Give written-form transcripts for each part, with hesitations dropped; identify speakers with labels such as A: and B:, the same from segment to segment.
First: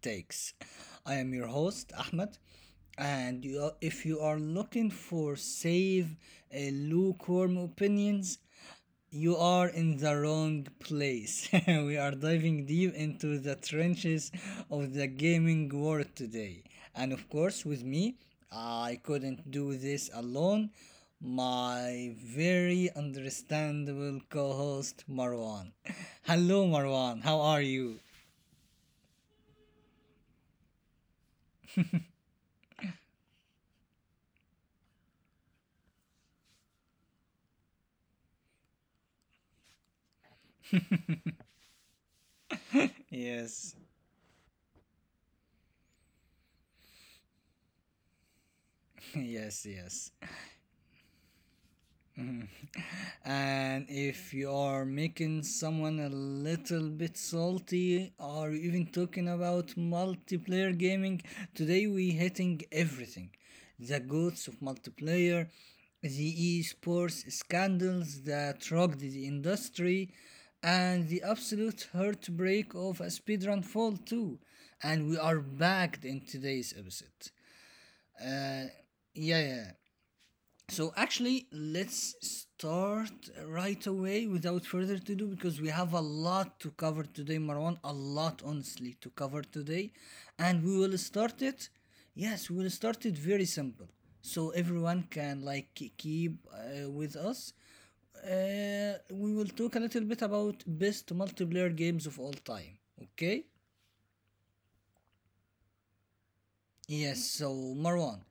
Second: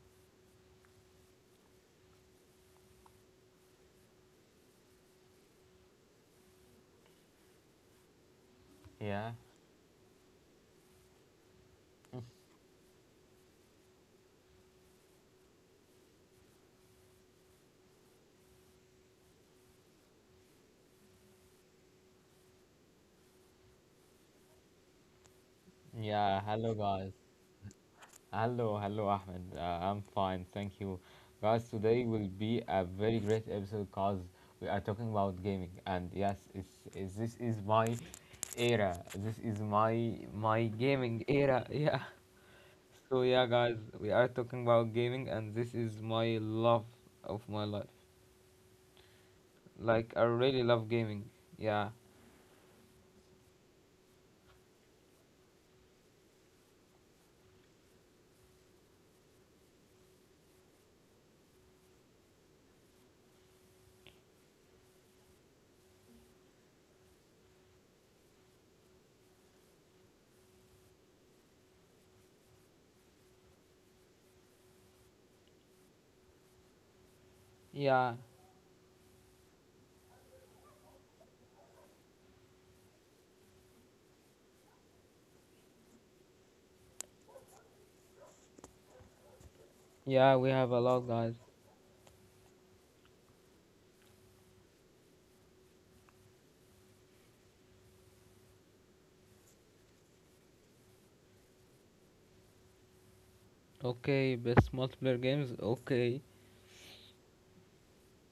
A: Takes. I am your host, Ahmed, and you are, if you are looking for save lukewarm opinions,
B: Yeah,
A: you are in the wrong place. We are diving deep into the trenches of the gaming world today. And of course, with me, I couldn't do this alone, my very understandable co-host Marwan.
B: yeah.
A: Hello
B: Hello, guys.
A: Marwan, how are you?
B: Hello, Ahmed. I'm fine, thank you. Guys, today will be a very great episode because we are talking about gaming, and yes, it's, this is my era. This is my gaming era. Yeah. So yeah, guys,
A: Yes,
B: we are talking about gaming, and this is my love of my life.
A: yes, yes.
B: Like I really love gaming. Yeah.
A: And if you are making someone a little bit salty or even talking about multiplayer gaming, today we hitting everything, the goods of multiplayer, the esports scandals that rocked the industry, and the absolute heartbreak of a speedrun fall too. And we are back in today's episode.
B: Yeah,
A: uh, yeah, yeah. So actually, let's start right away without further to do because we have a lot to cover today, Marwan. A lot, honestly, to cover today,
B: yeah, we
A: and
B: have
A: we
B: a
A: will
B: lot, guys.
A: start it. Yes, we will start it very simple, so everyone can keep with us. We will talk a little bit about best multiplayer games of all time. Okay.
B: Okay, best multiplayer games. Okay.
A: Yes. So Marwan,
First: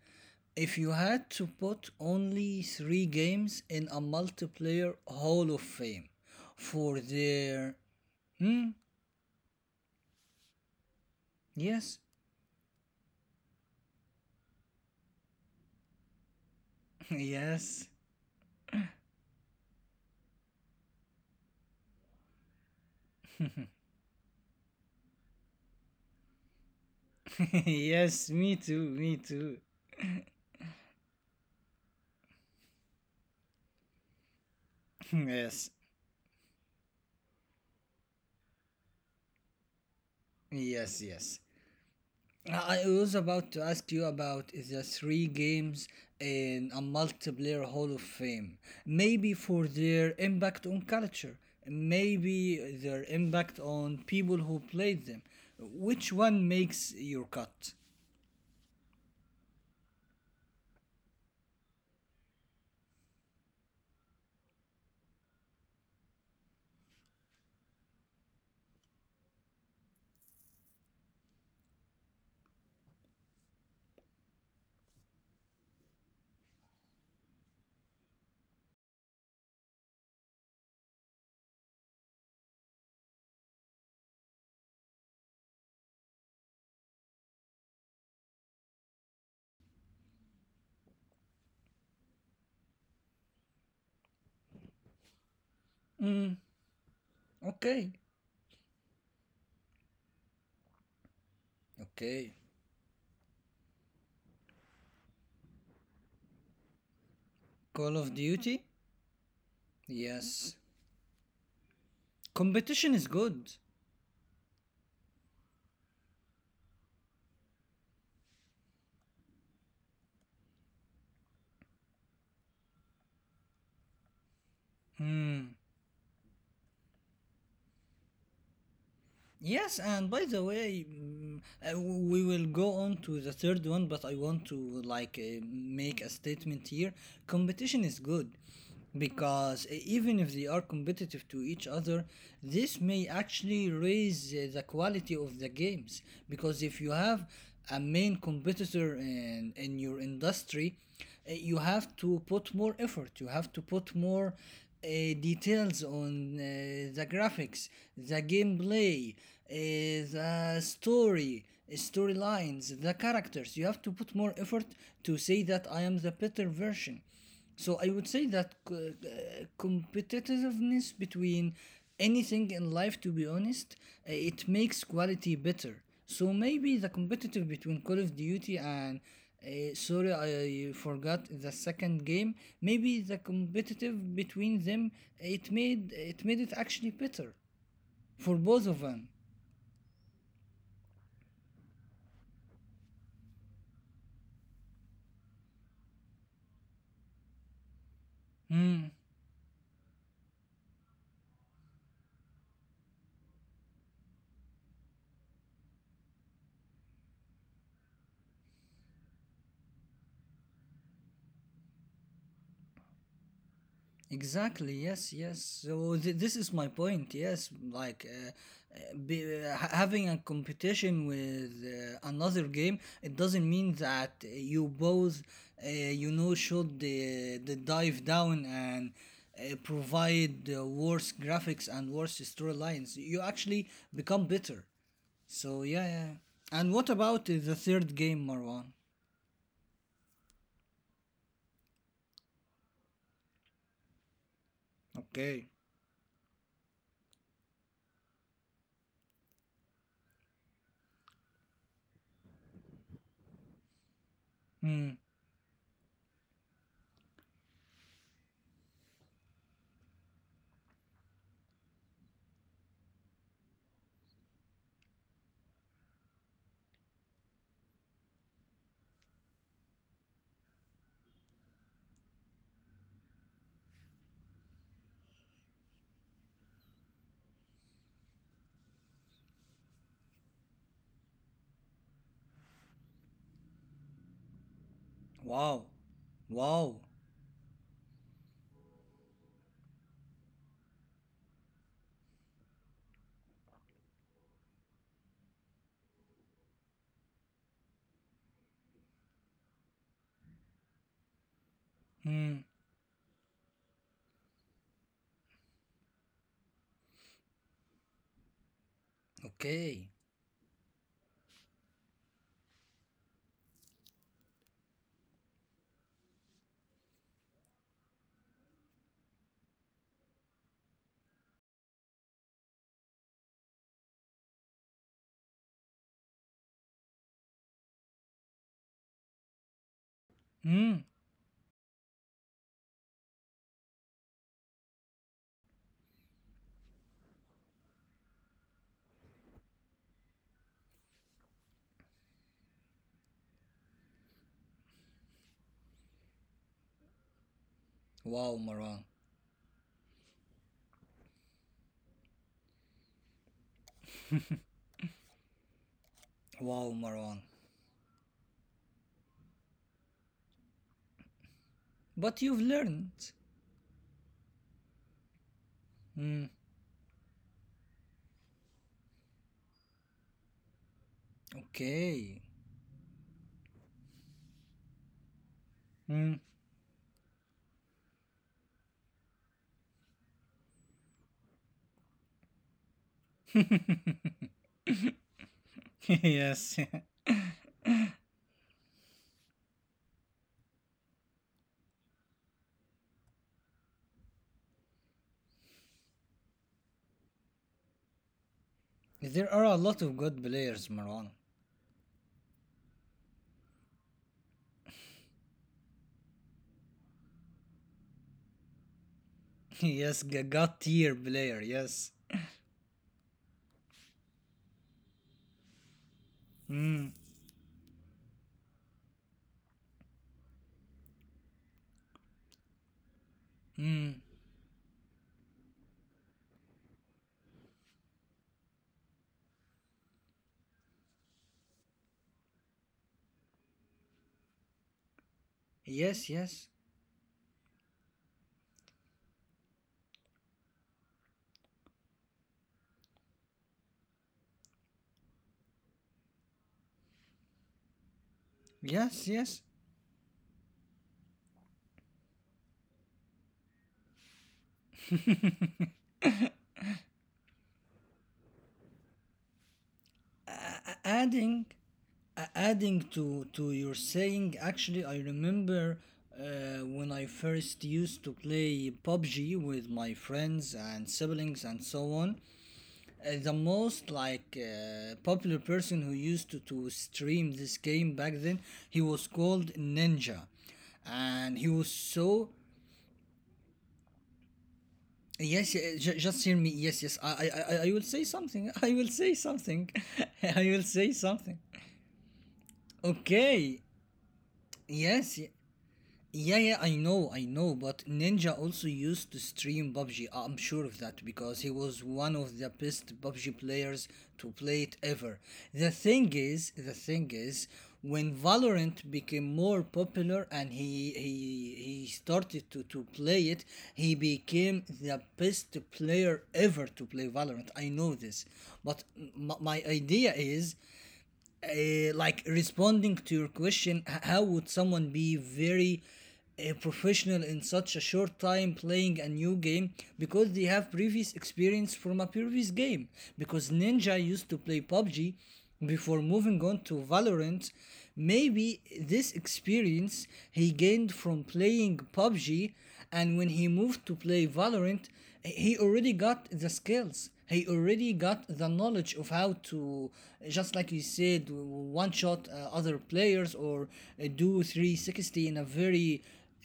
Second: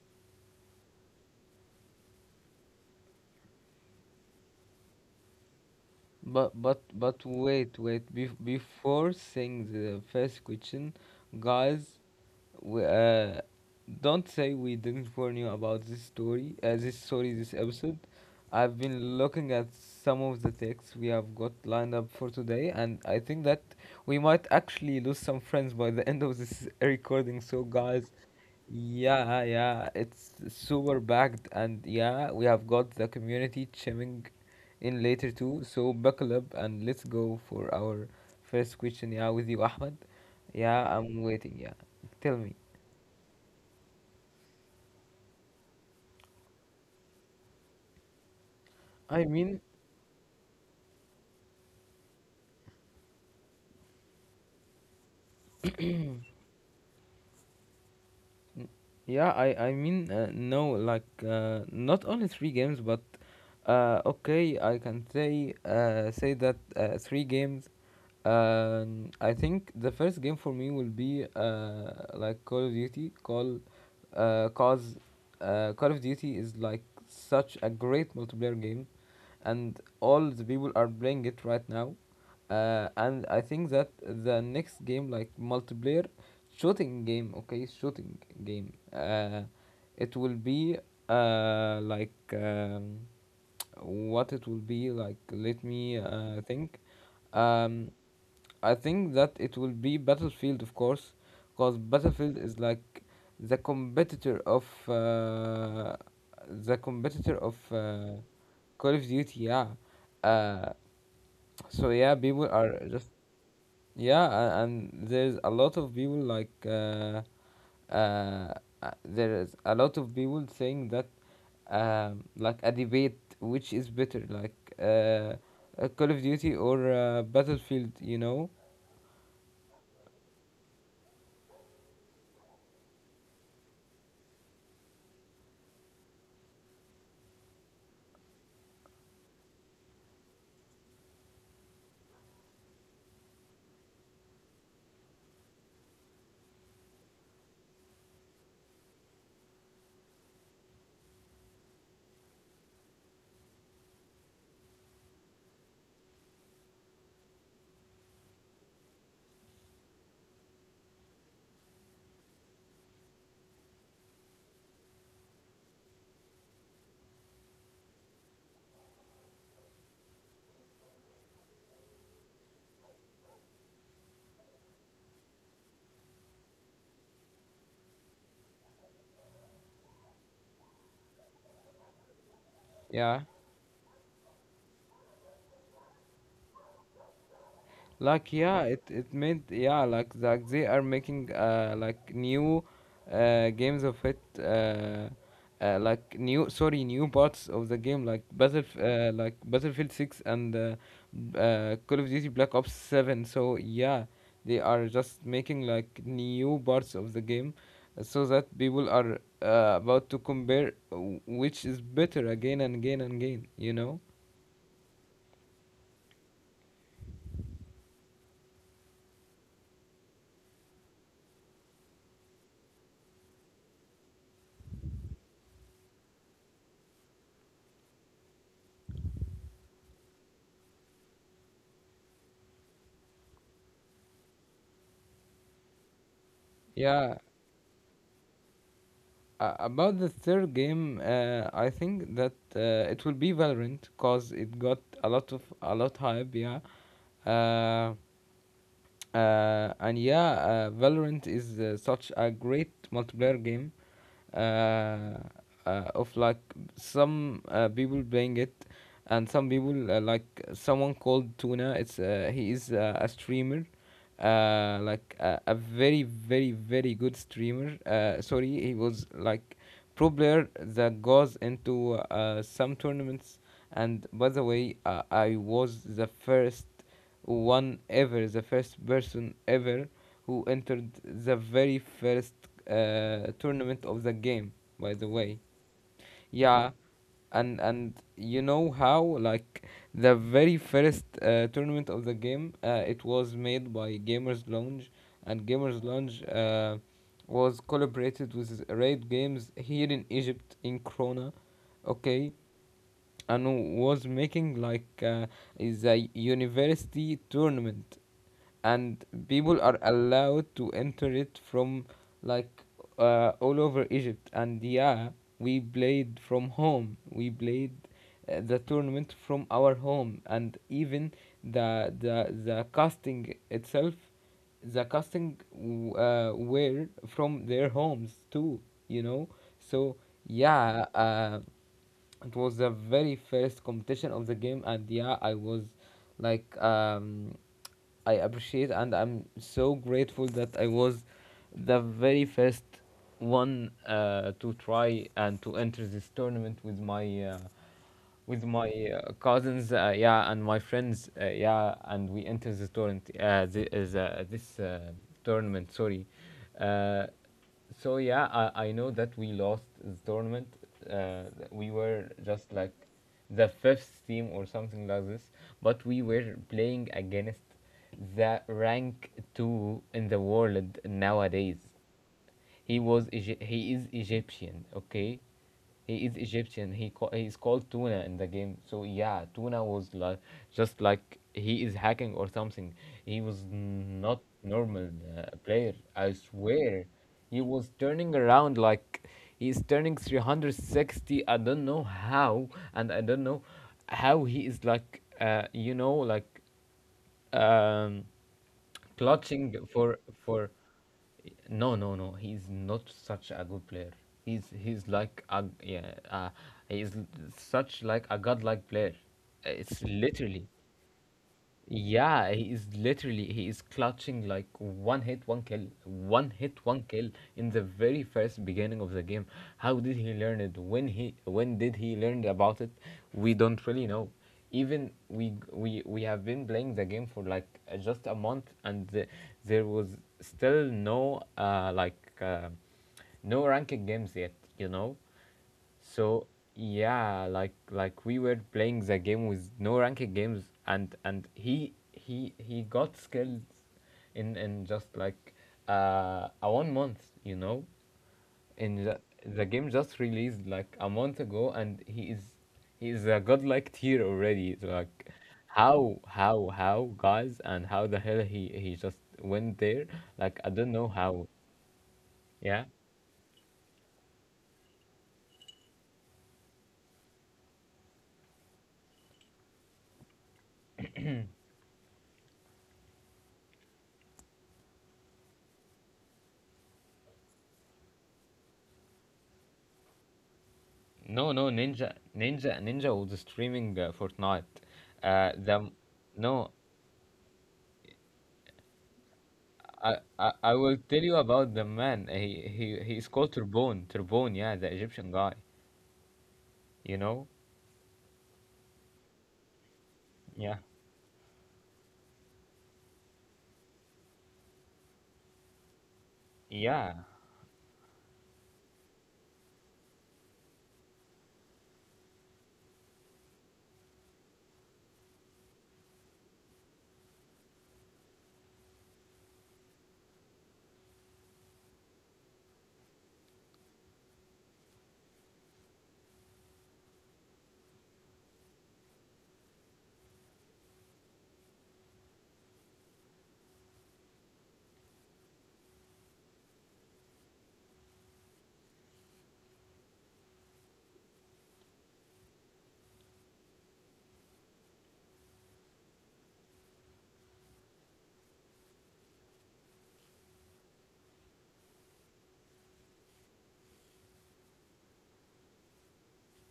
A: if you had to put only three games in a multiplayer Hall of Fame
B: But but
A: for
B: but
A: their...
B: wait
A: Hmm?
B: before saying the first question, guys,
A: Yes?
B: we, uh, don't say we didn't warn you about this story. This story, this
A: Yes?
B: episode. I've been looking at some of the texts we have got lined up for today, and I think that we might actually lose some friends by the end of this recording. So guys,
A: Yes, me too, me
B: yeah,
A: too.
B: yeah, it's super packed, and yeah, we have got the community chiming in later too.
A: Yes,
B: So buckle up and let's go for our first question. Yeah, with you, Ahmed. Yeah,
A: yes,
B: I'm
A: yes.
B: waiting. Yeah, tell me.
A: I was about to ask you about the three games in a multiplayer Hall of Fame.
B: I
A: Maybe
B: mean,
A: for their impact on culture, maybe their impact on people who played them. Which one makes your cut?
B: n- yeah, I mean, no, like not only three games, but okay, I can say that three games. I think the first game for me will be like Call of Duty. Uh, cause, Call of Duty is like such a great multiplayer game, and all the people are playing it right now. And I think that the next game, like multiplayer shooting game. It will be like. What it will be like? Let me
A: Mm,
B: think. Um,
A: okay.
B: I think that it will be Battlefield, of course, because
A: Okay.
B: Battlefield is like the competitor of uh, the competitor of
A: Call of Duty?
B: Call of Duty. Yeah.
A: Yes.
B: Uh, so yeah, people are
A: Competition is
B: just,
A: good.
B: and there's a lot of people like uh, there is a lot of people saying that like a debate which is better, like
A: Hmm.
B: Call of Duty or Battlefield. You know?
A: Yes, and by the way, we will go on to the third one, but I want to make a statement here. Competition is good because even if they are competitive to each other, this may actually raise the quality of the games, because if you have a main competitor in your industry, you have to put more effort, you have to put more uh, details on the graphics, the gameplay, the story, storylines, the characters. You have to put more effort to say that I am the better version. So I would say that competitiveness between anything in life, to be honest, it makes quality better. So maybe the competitive between Call of Duty and sorry, I forgot the second game. Maybe the
B: Yeah.
A: competitive between them, it made it actually better
B: Like,
A: for
B: yeah,
A: both of
B: it
A: them.
B: it made, yeah, like they are making like new games of it, like new, sorry, new parts of the game, like battle
A: Hmm.
B: like battlefield 6 and call of duty black ops 7. So yeah, they are just making like new parts of the game, so that people are about to compare which is better again and again and again, you know.
A: Exactly. Yes. Yes. So this is my point. Yes, uh, having a competition with another game, it doesn't mean that you both, you know, should the dive down and provide worse graphics and worse storylines. You actually become better. So yeah, yeah. And what
B: Yeah.
A: about the third game, Marwan?
B: About the third game, I think that it will be Valorant because it got a lot of,
A: Okay.
B: a lot hype. Yeah. uh, Valorant is such a great multiplayer game.
A: Hmm.
B: Uh, of like Some people playing it, and some people like someone called Tuna. It's He is a streamer, like a very very very good streamer. Sorry, he was like pro player that goes into some tournaments. And by the way, I was the first one ever, the first person ever who entered the very first tournament of the game. By the way,
A: Wow.
B: yeah.
A: Wow.
B: And you know how like the very first tournament of the game, it was made by Gamers Lounge, and Gamers Lounge was collaborated with Raid Games here in Egypt in Krona, okay,
A: Hmm.
B: and was making like is a university tournament, and people are
A: Okay.
B: allowed to enter it from like all over Egypt. And yeah, we played from home. We played the tournament from our home, and even the casting itself, the were from their homes too. You know, so
A: Mm.
B: yeah, it was the very first competition of the game, and yeah, I was like, I appreciate and I'm so grateful that I was the very first one to try and to enter this tournament with
A: Wow,
B: my
A: Marwan.
B: cousins, yeah, and my friends, yeah, and we enter this tournament this, is, this tournament sorry
A: Wow,
B: uh,
A: Marwan.
B: so yeah, I know that we lost the tournament. uh, we were
A: But you've
B: just like
A: learned.
B: the fifth team or something like this, but we
A: Mm.
B: were playing against the rank two in the world nowadays.
A: Okay.
B: He is Egyptian, okay? He is
A: Mm.
B: Egyptian. He is called Tuna in the game. So yeah, Tuna was like just like he is hacking or something. He was not normal player. I
A: Yes.
B: swear, he was turning around like he's turning 360. I don't know how, and I don't know how he is like, you know, like, um,
A: There
B: clutching
A: are a lot of good
B: for.
A: players, Marwan.
B: No no no, he's not such a good player, he's like a, he's such like a godlike player. It's
A: Yes,
B: literally,
A: god tier player, yes.
B: yeah, he is literally, he is clutching like one hit, one kill, one hit, one
A: Mm.
B: kill in the very first beginning of the game. How did he learn it? When did he learn about it? We don't really
A: Mm.
B: know. Even we have been playing the game for like just a month, and there was still no no ranking games yet. You know.
A: Yes,
B: So
A: yes.
B: yeah, like we were playing the game with no ranked games, and he got skilled in just like a 1 month, you know, in
A: Yes, yes.
B: the game just released like a month ago, and he is a godlike tier already. It's like how, guys, and how the hell he just went there? Like I don't
A: A-
B: know how.
A: adding
B: Yeah.
A: adding to your saying, actually I remember when I first used to play PUBG with my friends and siblings and so on, the most popular person who used to stream this game back then, he was called Ninja,
B: No,
A: and he
B: no,
A: was
B: Ninja,
A: so...
B: Ninja, Ninja was streaming Fortnite.
A: Yes,
B: The
A: just hear me,
B: no,
A: yes, yes, I will say something. I will say something.
B: I, I
A: I
B: I
A: will
B: will
A: say
B: tell you
A: something.
B: about the man. He is called
A: Okay.
B: Turbone. Turbone, yeah, the Egyptian
A: Yes.
B: guy.
A: Yeah, yeah,
B: You
A: I
B: know?
A: know, but Ninja also used to stream PUBG. I'm
B: Yeah,
A: sure of that because he was one of the best PUBG players to play it ever. The
B: yeah,
A: thing is, when Valorant became more popular and he started to play it, he became the best player ever to play Valorant. I know this, but my idea is like responding to your question, how would someone be very professional in such a short time playing a new game? Because they have previous experience from a previous game, because Ninja used to play PUBG before moving on to Valorant. Maybe this experience he gained from playing PUBG, and when he moved to play Valorant, he already got the skills. He already got the knowledge of how to, just like you said, one shot other players or do 360 in a very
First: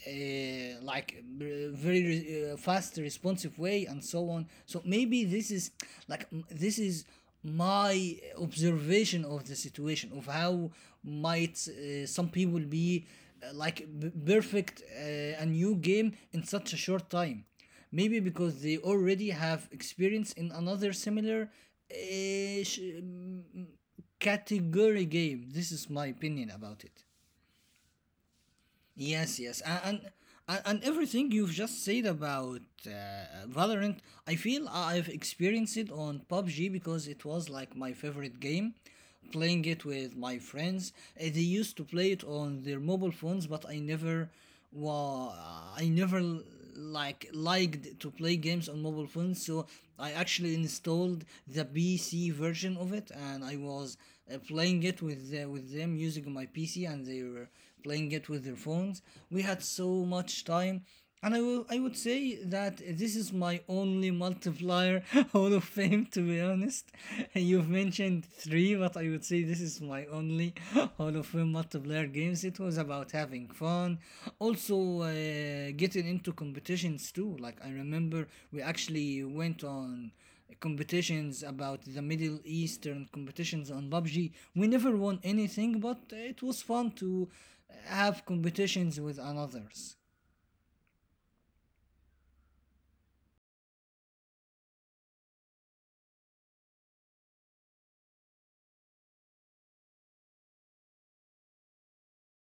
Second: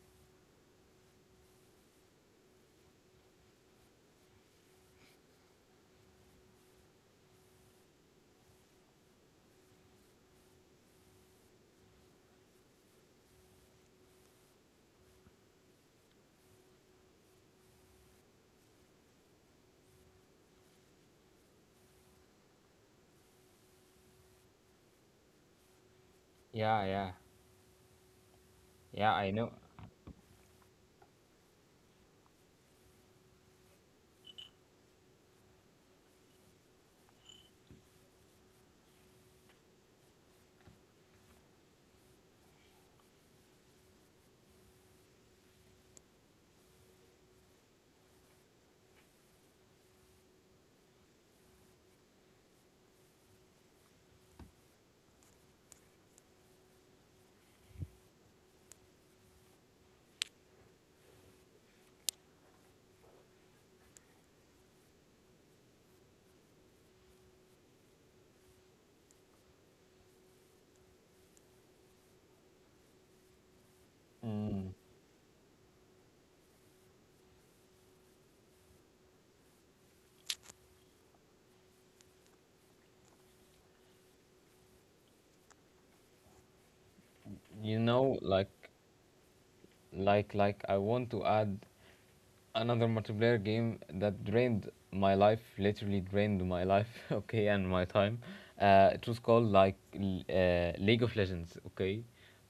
A: uh, like uh, very uh, fast responsive way, and so on. So maybe this is this is my observation of the situation of how might some people be perfect a new game in such a short time, maybe because they already have experience in another similar uh, sh- category game. This is my opinion about
B: yeah,
A: it.
B: yeah, yeah. I
A: Yes,
B: know.
A: yes, and everything you've just said about Valorant, I feel I've experienced it on PUBG because it was like my favorite game. Playing it with my friends, they used to play it on their mobile phones, but I never, wa I never liked to play games on mobile phones. So I actually installed the PC version of it, and I was playing it with them using my PC, and they were playing it with their phones. We had so much time. And I would say that this is my only multiplier Hall of Fame, to be honest. You've mentioned three, but I would say this is my only Hall of Fame multiplayer games. It was about having fun,
B: Mm,
A: also getting into competitions too. Like, I remember we actually went on competitions about the Middle Eastern competitions on PUBG. We never won anything, but it was fun to
B: you
A: have
B: know, like
A: competitions with others.
B: I want to add another multiplayer game that drained my life, literally drained my life, okay, and my time. It was called like League of Legends, okay.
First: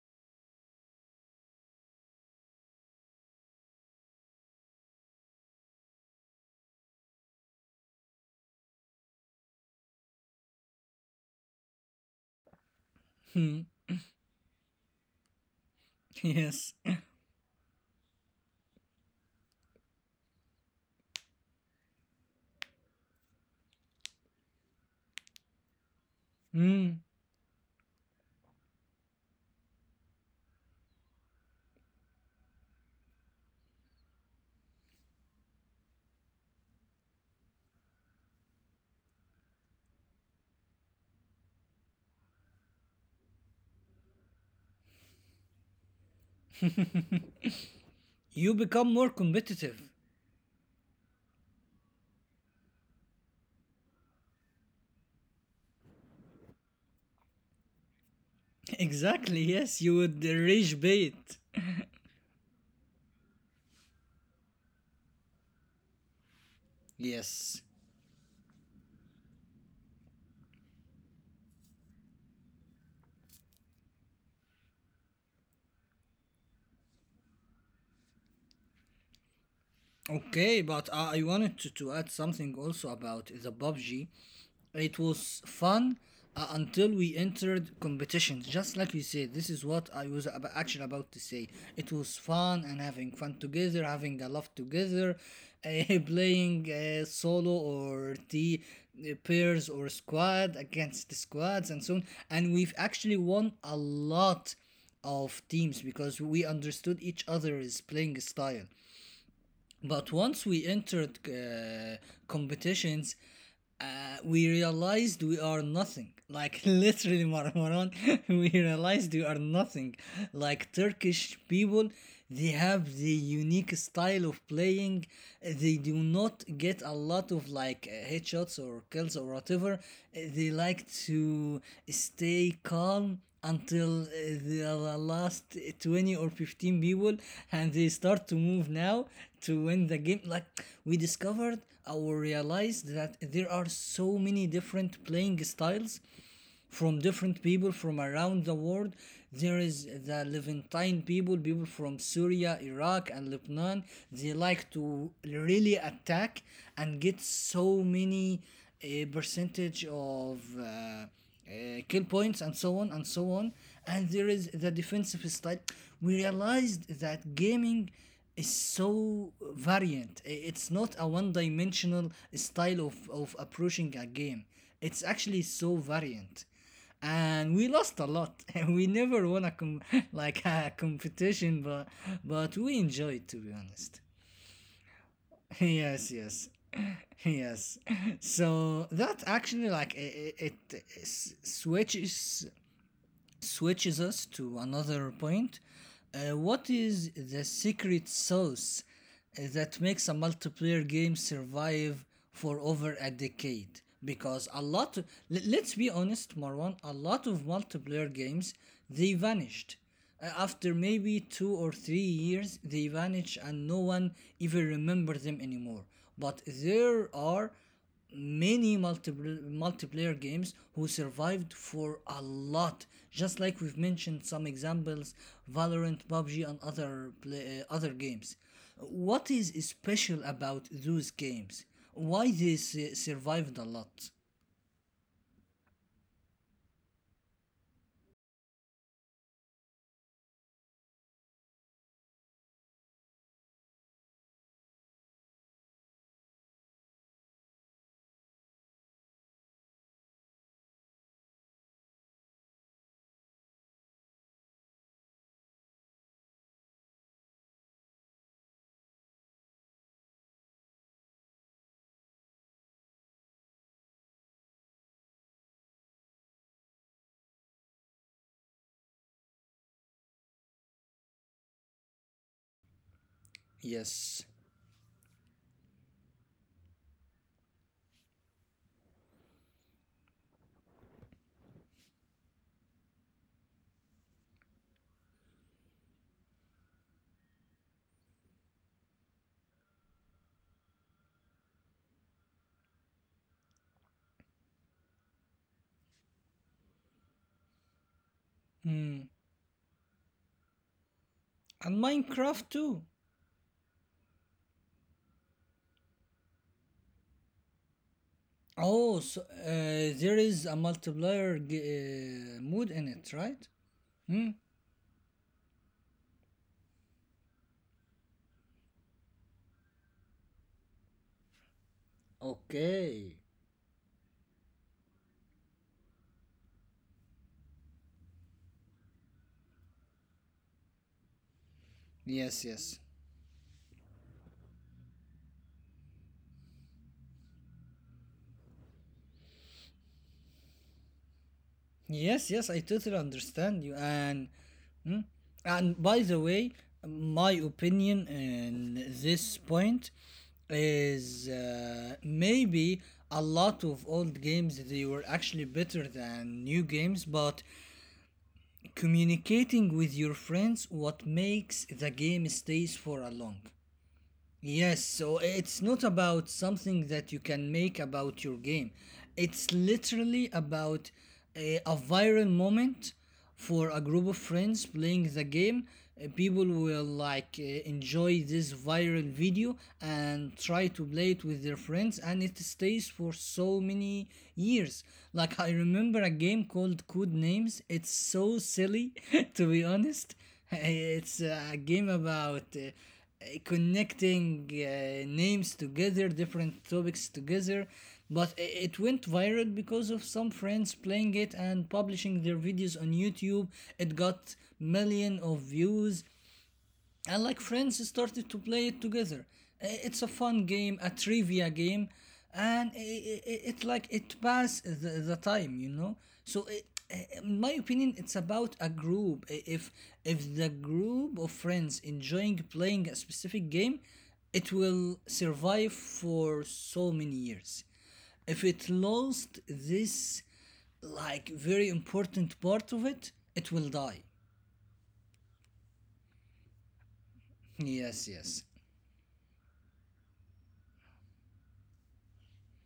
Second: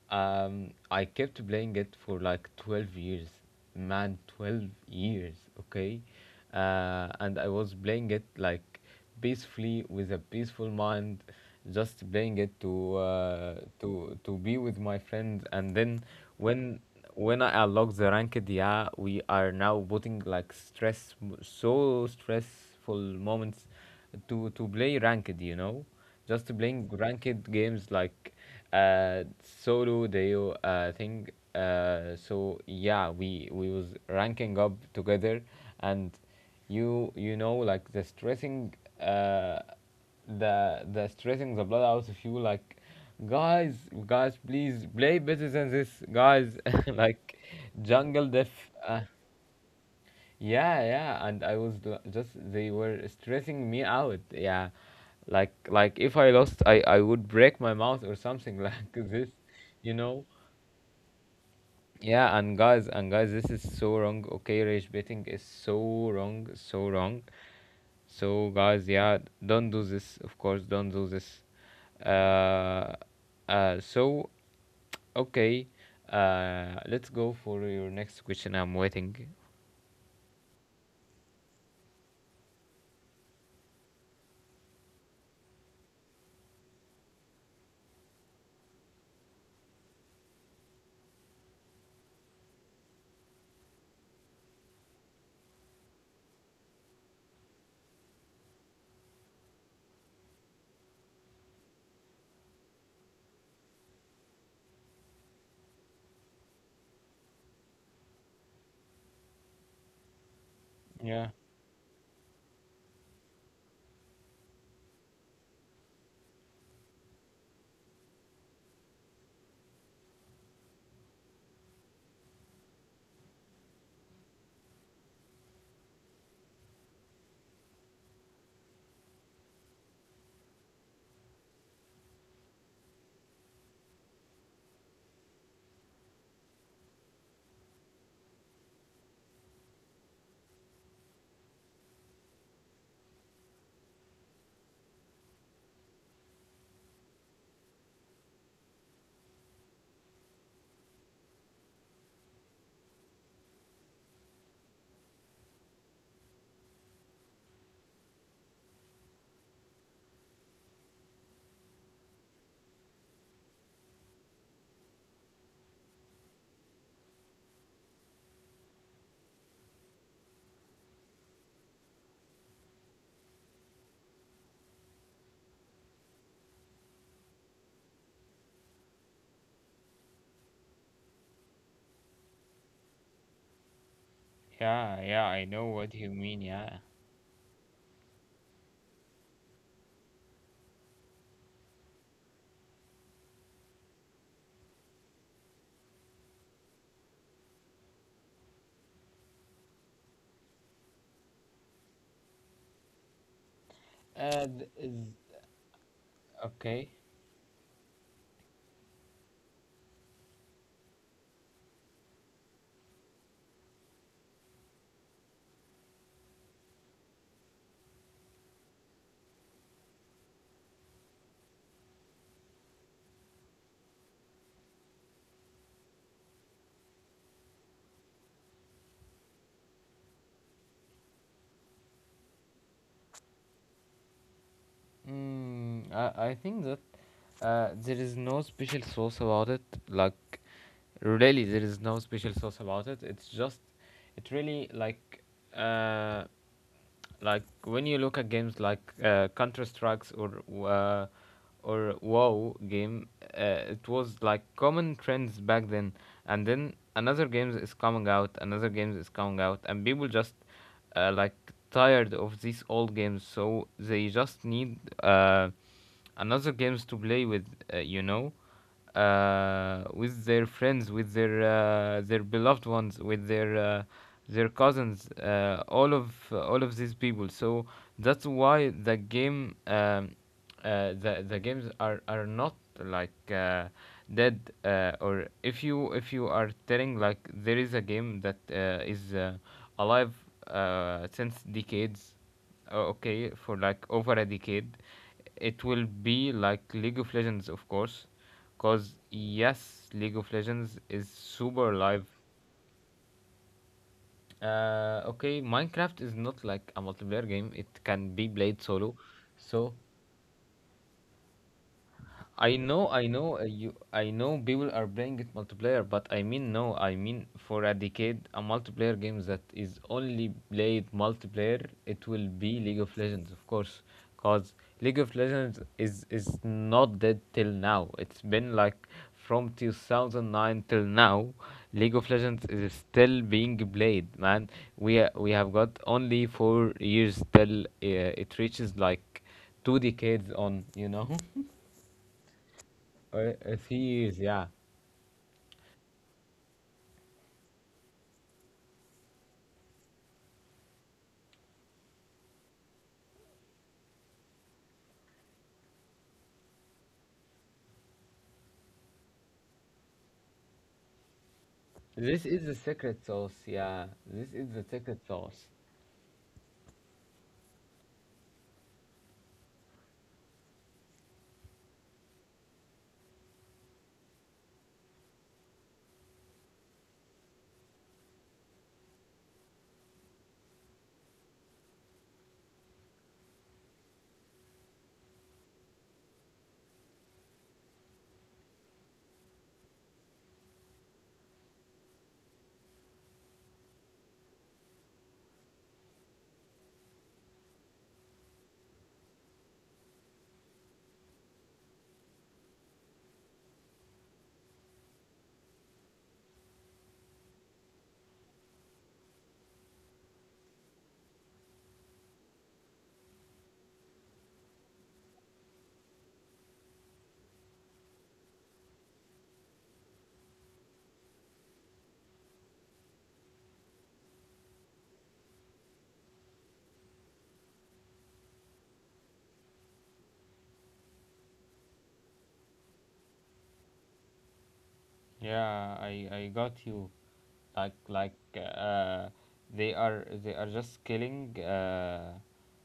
B: I kept playing it for like 12 years, man, 12 years, okay. And I was playing it like peacefully with a peaceful mind, just playing it to
A: Hmm.
B: to be with my friends. And then
A: Yes.
B: when when I unlock the ranked, yeah, we are now putting like stress, so stressful moments to play ranked, you know, just playing
A: Hmm.
B: ranked games like solo deo thing, so yeah, we was ranking up together. And you know like the stressing, uh the stressing the blood out of you, like, guys, guys, please play better than this, guys. Like jungle def,
A: You become
B: uh,
A: more competitive.
B: yeah, yeah. And I was just, they were stressing me out, yeah. Like if I lost, I would break my mouth or something like this,
A: Exactly. Yes,
B: you
A: you would
B: know.
A: rage bait.
B: Yeah, and guys, this is so wrong. Okay, rage betting is so wrong, so wrong.
A: Yes.
B: So guys, yeah, don't do this. Of course, don't do this. Uh, uh. So okay, let's go for your next question. I'm waiting.
A: Okay, but I wanted to add something also about the PUBG. It was fun until we entered competitions. Just like you said, this is what I was actually about to say. It was fun and having fun together, having a laugh together, playing solo or the pairs or squad against squads and so on. And we've actually won a lot of teams because we understood each other's playing style, but once we entered
B: Yeah,
A: competitions, we realized we are nothing. Like, literally, Marmaran, we realized we are nothing. Like Turkish people, they have the unique style of playing. They do not get a lot of headshots or kills or whatever. They like to stay calm until the last 20 or 15 people, and they start to move now to win the game. Like, we discovered or realized that there are so many different playing styles from different people from around the world. There is the Levantine people, people from Syria, Iraq, and Lebanon. They like to really attack and get so many percentage of kill points and so on and so on. And there is the defensive style. We realized that gaming is so variant. It's not a one-dimensional style of approaching a game. It's actually so variant, and we lost a lot. And we never won like a competition, but we enjoyed, to be honest.
B: yeah. I know what you
A: Yes,
B: mean.
A: yes,
B: Yeah.
A: yes. So that actually like it s- switches switches us to another point. What is the secret sauce that makes a multiplayer game survive for over a decade? Because
B: Th- is
A: let's be honest, Marwan,
B: Okay.
A: a lot of multiplayer games, they vanished. After maybe 2 or 3 years, they vanished, and no one even remember them anymore. But there are many multiple multiplayer games who survived for a lot, just like we've mentioned some examples: Valorant, PUBG, and other games. What is special about those games? Why they survived a lot?
B: Mm, I think that there is no special sauce about it. Like, really, there is no special sauce about it. It really uh, like when you look at games like Counter Strikes or uh, WoW game, it was like common trends back then, and then another games is coming out, another games is coming out, and people just, like tired of these old games, so they just need another games to play with, you know, with their friends, with their beloved ones, with
A: Yes.
B: their cousins, all of these people. So that's why the games are not like, dead. Or if you are telling like there is a game that is alive since decades, okay, for like over a decade, it will be like League of Legends, of course, because
A: Hmm.
B: yes, League of Legends is super
A: And
B: live.
A: Minecraft too.
B: Okay, Minecraft is not like a multiplayer game, it can be played solo.
A: Oh, so,
B: So
A: there is a multiplayer
B: I
A: mode in
B: know, I
A: it,
B: know,
A: right?
B: I
A: Hmm.
B: know people are playing it multiplayer, but I mean, no, I mean, for a decade, a multiplayer game that is only played multiplayer, it will be League of
A: Okay.
B: Legends, of course, because League of Legends is not dead till now. It's been like from 2009 till now, League of
A: Yes,
B: Legends is
A: yes.
B: still being played, man. We have got only 4 years till it reaches like 2 decades on, you know.
A: Yes, yes, I totally understand you.
B: Thieves,
A: And
B: yeah.
A: mm, and by the way, my opinion in this point is maybe a lot of old games they were actually better than new games, but communicating with your friends what makes the
B: This
A: game
B: is the
A: stays for
B: secret
A: a long.
B: sauce, yeah. This is the
A: Yes,
B: secret
A: so
B: sauce.
A: it's not about something that you can make about your game. It's literally about a viral moment for a group of friends playing the game. People will enjoy this viral video and try to play it with their friends, and it stays for so many years. Like, I remember a game called Code Names. It's so silly, to be honest. It's a game about connecting names together, different topics together. But i- it went viral because of some friends playing it and publishing their videos on YouTube. It got million of views, and like friends started to play it together. It's a fun game, a trivia game, and it like it pass the time. so it, in my opinion, it's about a group. If the group of friends enjoying playing a specific game, it will survive for so many years. If it lost this like very important part of it, it will die.
B: Yeah, I got you. Like
A: yes
B: like
A: yes
B: uh, they are just killing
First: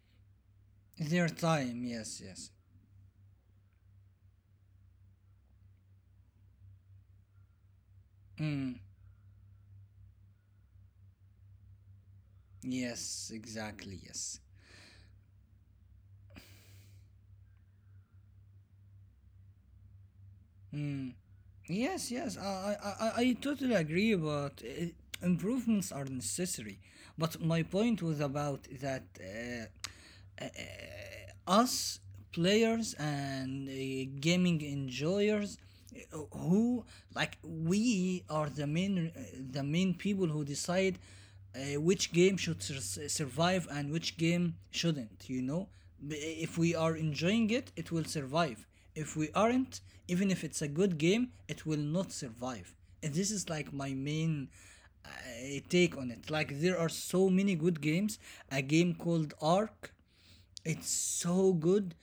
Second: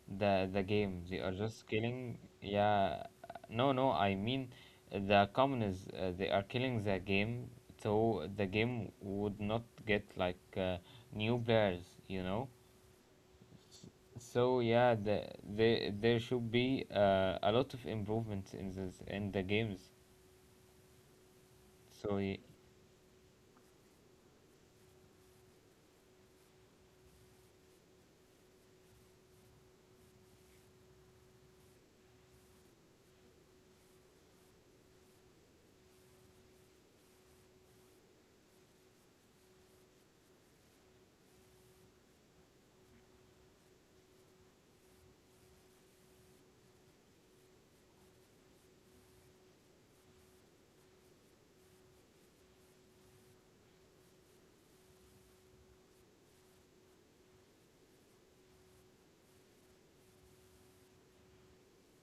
B: the game. They
A: their
B: are just
A: time
B: killing.
A: yes yes
B: Yeah, no, no. I mean the communists. They are killing the game, so the
A: Mm,
B: game would not get like new players. You know.
A: yes, exactly. Yes.
B: So yeah, the, there should be a lot of improvements in this in the games.
A: Mm, yes,
B: So
A: yes.
B: y-
A: I totally agree, but I improvements are necessary. But my point was about that us players and gaming enjoyers who like we are the main people who decide which game should survive and which game shouldn't. B- if we are enjoying it, it will survive. If we aren't, even if it's a good game, it will not survive. And this is like my main uh, take on it. Like there are so many good games. A game called Ark, it's so good.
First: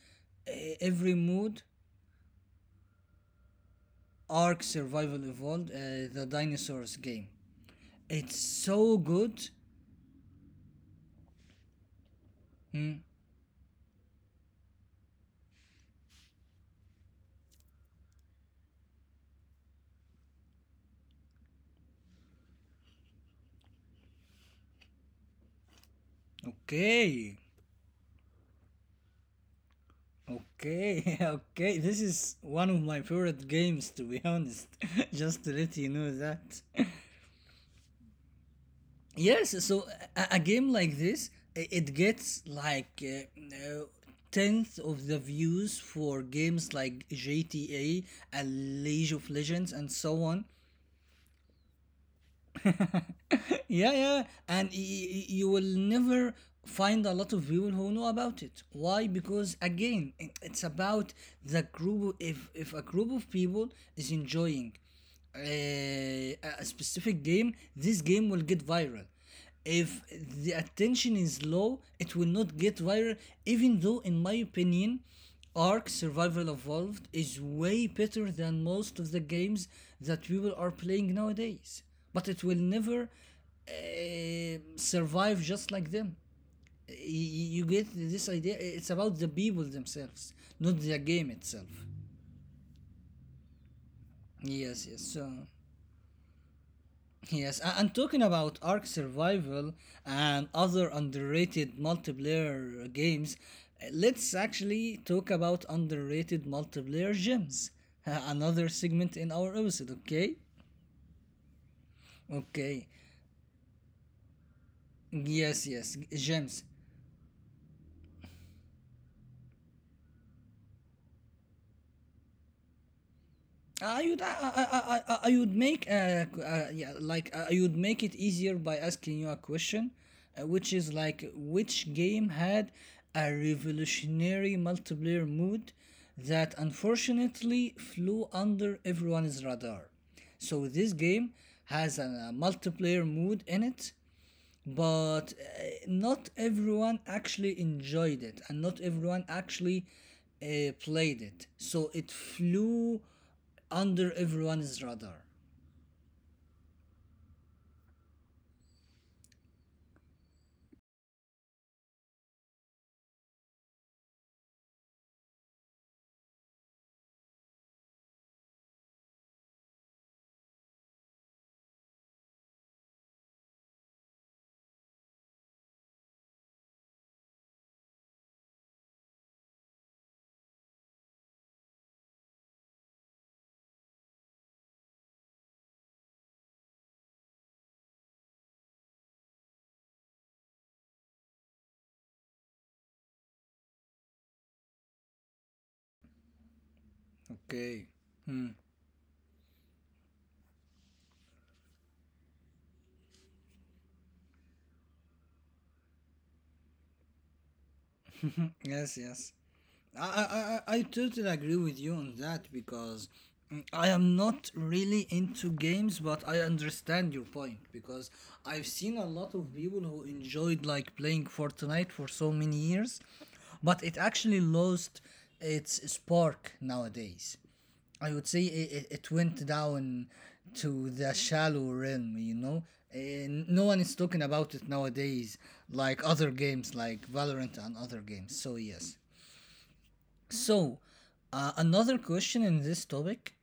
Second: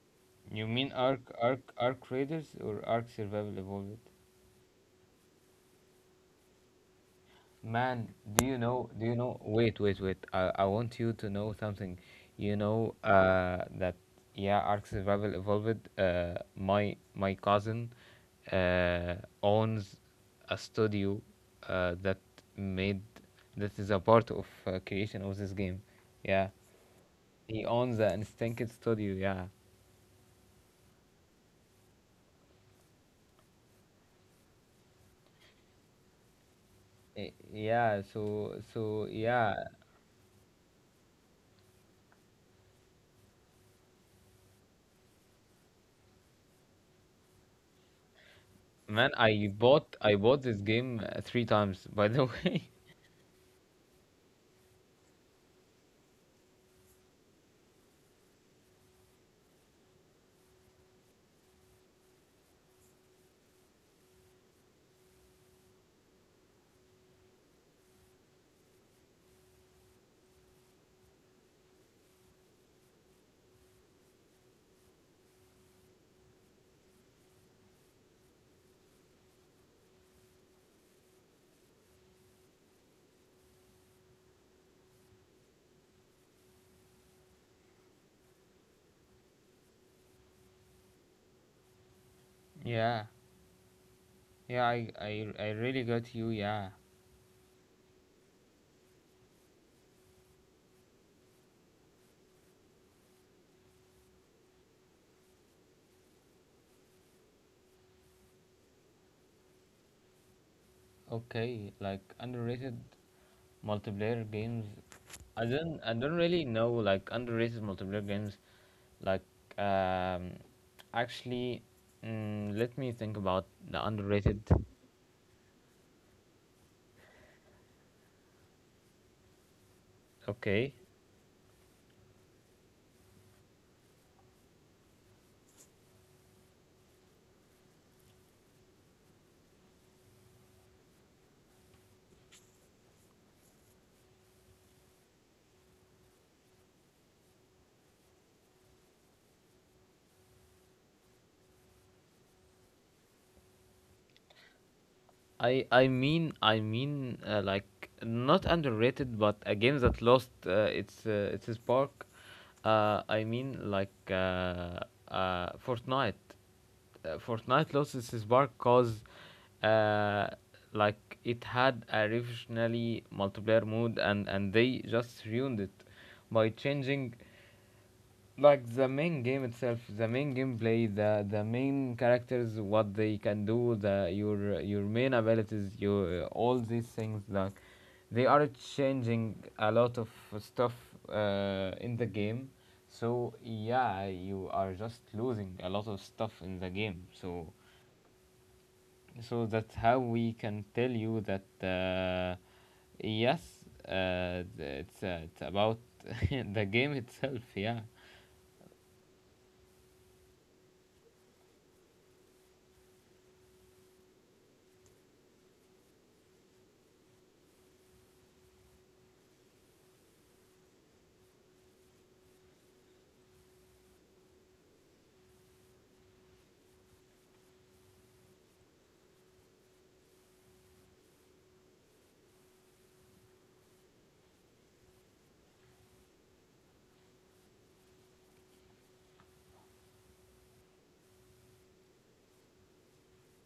B: you
A: uh,
B: mean
A: every
B: Arc
A: mood.
B: Arc Arc Raiders or Arc Survival Evolved?
A: Ark Survival Evolved, the dinosaurs game.
B: Man,
A: It's
B: do you know?
A: so
B: Do you know?
A: good.
B: Wait, wait, wait. I want you to know something. You know
A: Hmm,
B: that yeah, Ark Survival Evolved. My cousin uh, owns a studio uh, that made that is a part of creation of this game. Yeah,
A: okay.
B: he owns the Instinct Studio, yeah.
A: Okay, okay. This is one of my favorite games, to be honest. Just to let you know that.
B: Yeah, so
A: Yes,
B: yeah,
A: so a game like this, it gets like tenth of the views for games like GTA and
B: man,
A: League of
B: I
A: Legends and
B: bought
A: so on.
B: this game three times, by the way.
A: Yeah, yeah, and you will never find a lot of people who know about it. Why? Because again, it's about the group. If a group of people is enjoying a specific game, this game will get viral. If the attention is low, it will not get viral, even though in my opinion Ark Survival Evolved is way better than most of the games that people are playing nowadays, but it will never survive just like them. You get this idea. It's about the people themselves, not the game itself.
B: Yeah, yeah,
A: Yes, yes, so
B: I really got you. Yeah,
A: yes, and talking about Ark Survival and other underrated multiplayer games, let's actually talk about underrated multiplayer gyms. Another segment in our episode, okay?
B: okay, like underrated
A: Okay.
B: multiplayer games.
A: Yes,
B: I
A: yes,
B: don't really
A: gyms.
B: know like underrated multiplayer games like um actually let me think about the
A: Uh, I would I,
B: underrated.
A: I, I would make yeah like I would make it easier by asking you a question, which
B: Okay,
A: is like which game had a revolutionary multiplayer mode that unfortunately flew under everyone's radar. So this game has a multiplayer mode in it, but not everyone actually enjoyed it, and not everyone actually played it, so it flew under everyone's radar.
B: I mean I mean like not underrated, but a game that lost its spark. I mean like Fortnite. Fortnite lost its spark, cause uh, like it had a revolutionary multiplayer mode, and they just ruined it by changing like the main game itself, the main gameplay, the main characters, what they can do, the your main abilities, your all these things, like they are changing a lot of stuff in the game. So yeah, you are just losing a lot of stuff in the game. So
A: Okay.
B: so that's how we can tell you that yes, it's about the game itself, yeah.
A: Yes, yes. I totally agree with you on that, because mm, I am not really into games, but I understand your point, because I've seen a lot of people who enjoyed like playing Fortnite for so many years, but it actually lost its spark nowadays. I would say it went down to the shallow realm, you know. And no one is talking about it nowadays, like other games, like Valorant and other games. So yes. So, another question in this topic,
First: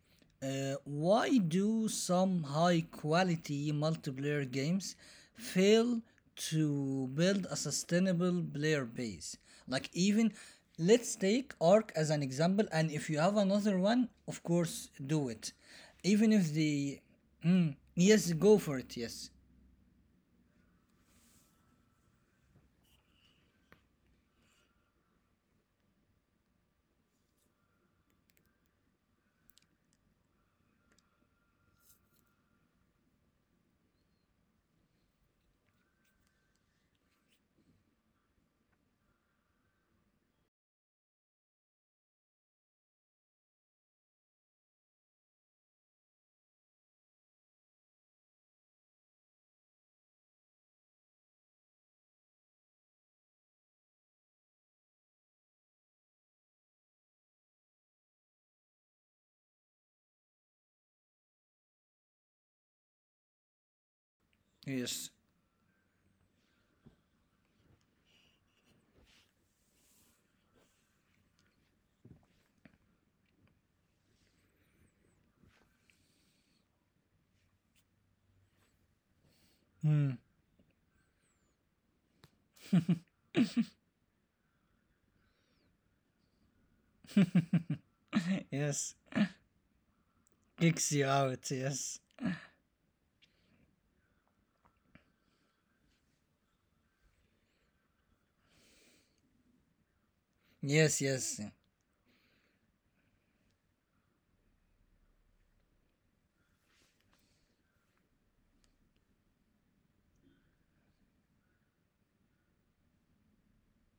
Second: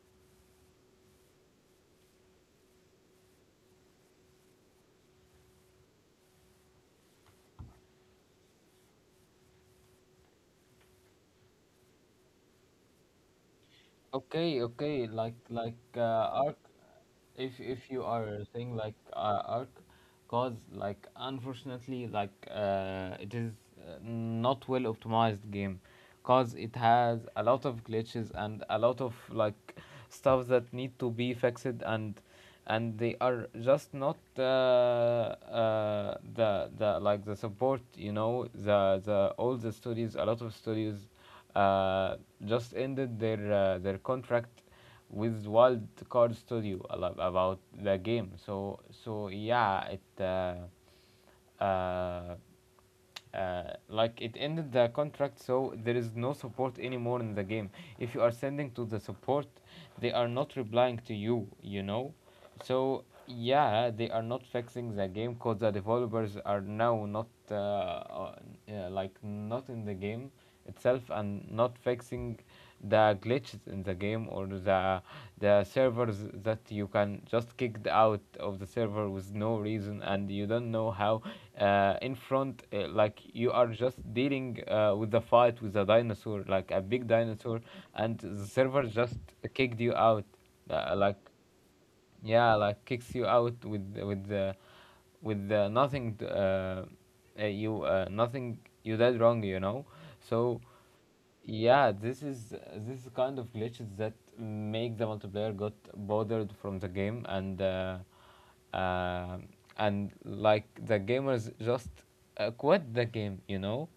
A: why do some high quality multiplayer games fail to build a sustainable player base? Like, even let's take Ark as an example, and if you have another one, of
B: Okay,
A: course,
B: okay,
A: do
B: like
A: it.
B: like
A: Even
B: uh,
A: if
B: arc,
A: the. Mm,
B: if you are
A: yes, go
B: saying
A: for
B: like
A: it, yes.
B: arc, cause like unfortunately it is not well optimized game, cause it has a lot of glitches and a lot of like stuff that need to be fixed. And they are just not the like the support, you know, the all the studios, a lot of studios uh, just ended their contract with Wild Card Studio a lot about the game. So so yeah, it uh, uh, like it ended the contract, so there is no support anymore in the game. If you are sending to the support, they are not replying to you. You know, so yeah, they are not fixing the
A: Yes.
B: game because the developers are now not yeah, like not in the game itself, and not fixing the glitches in the game or the servers that you can just kicked out of the server with no reason,
A: Hmm.
B: and you don't know how in front like you are just dealing with the fight with a dinosaur, like a big dinosaur, and the server
A: Yes.
B: just kicked you out.
A: Kicks you
B: Like
A: out, yes.
B: yeah, like kicks you out with nothing, t- you nothing you did wrong, you know. So
A: Yes, yes.
B: yeah, this is kind of glitches that make the multiplayer got bothered from the game, um and like the gamers just quit the game, you know,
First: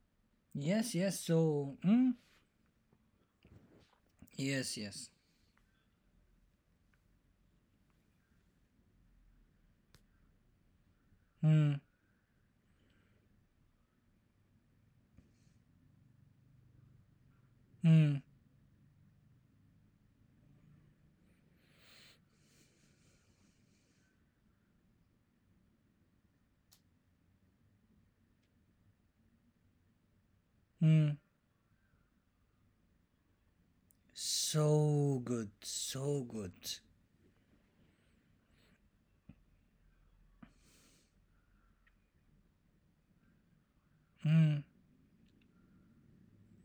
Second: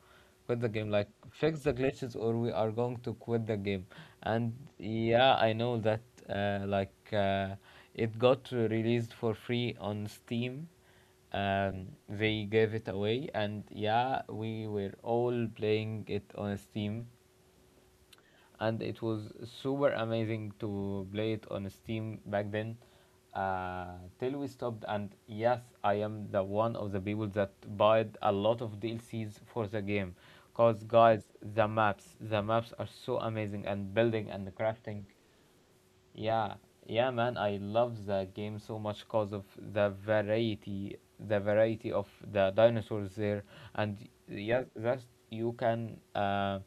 B: quit the game.
A: Yes,
B: Like,
A: yes.
B: fix the
A: So, mm,
B: glitches, or we are going to quit the game. And
A: yes, yes.
B: yeah, I know that uh, like uh, it got released for free on Steam.
A: Mm,
B: They gave it away, and yeah, we were all playing it on Steam,
A: mm,
B: and it was super amazing to play it on Steam back then. Till we stopped, and yes, I am the one of the people that bought a lot of DLCs for the game. Cause
A: mm.
B: guys, the maps are so amazing, and building and crafting.
A: So good, so good.
B: Yeah, yeah, man. I love the game so much because of the variety of the dinosaurs there, and yeah,
A: Mm,
B: that you can, uh,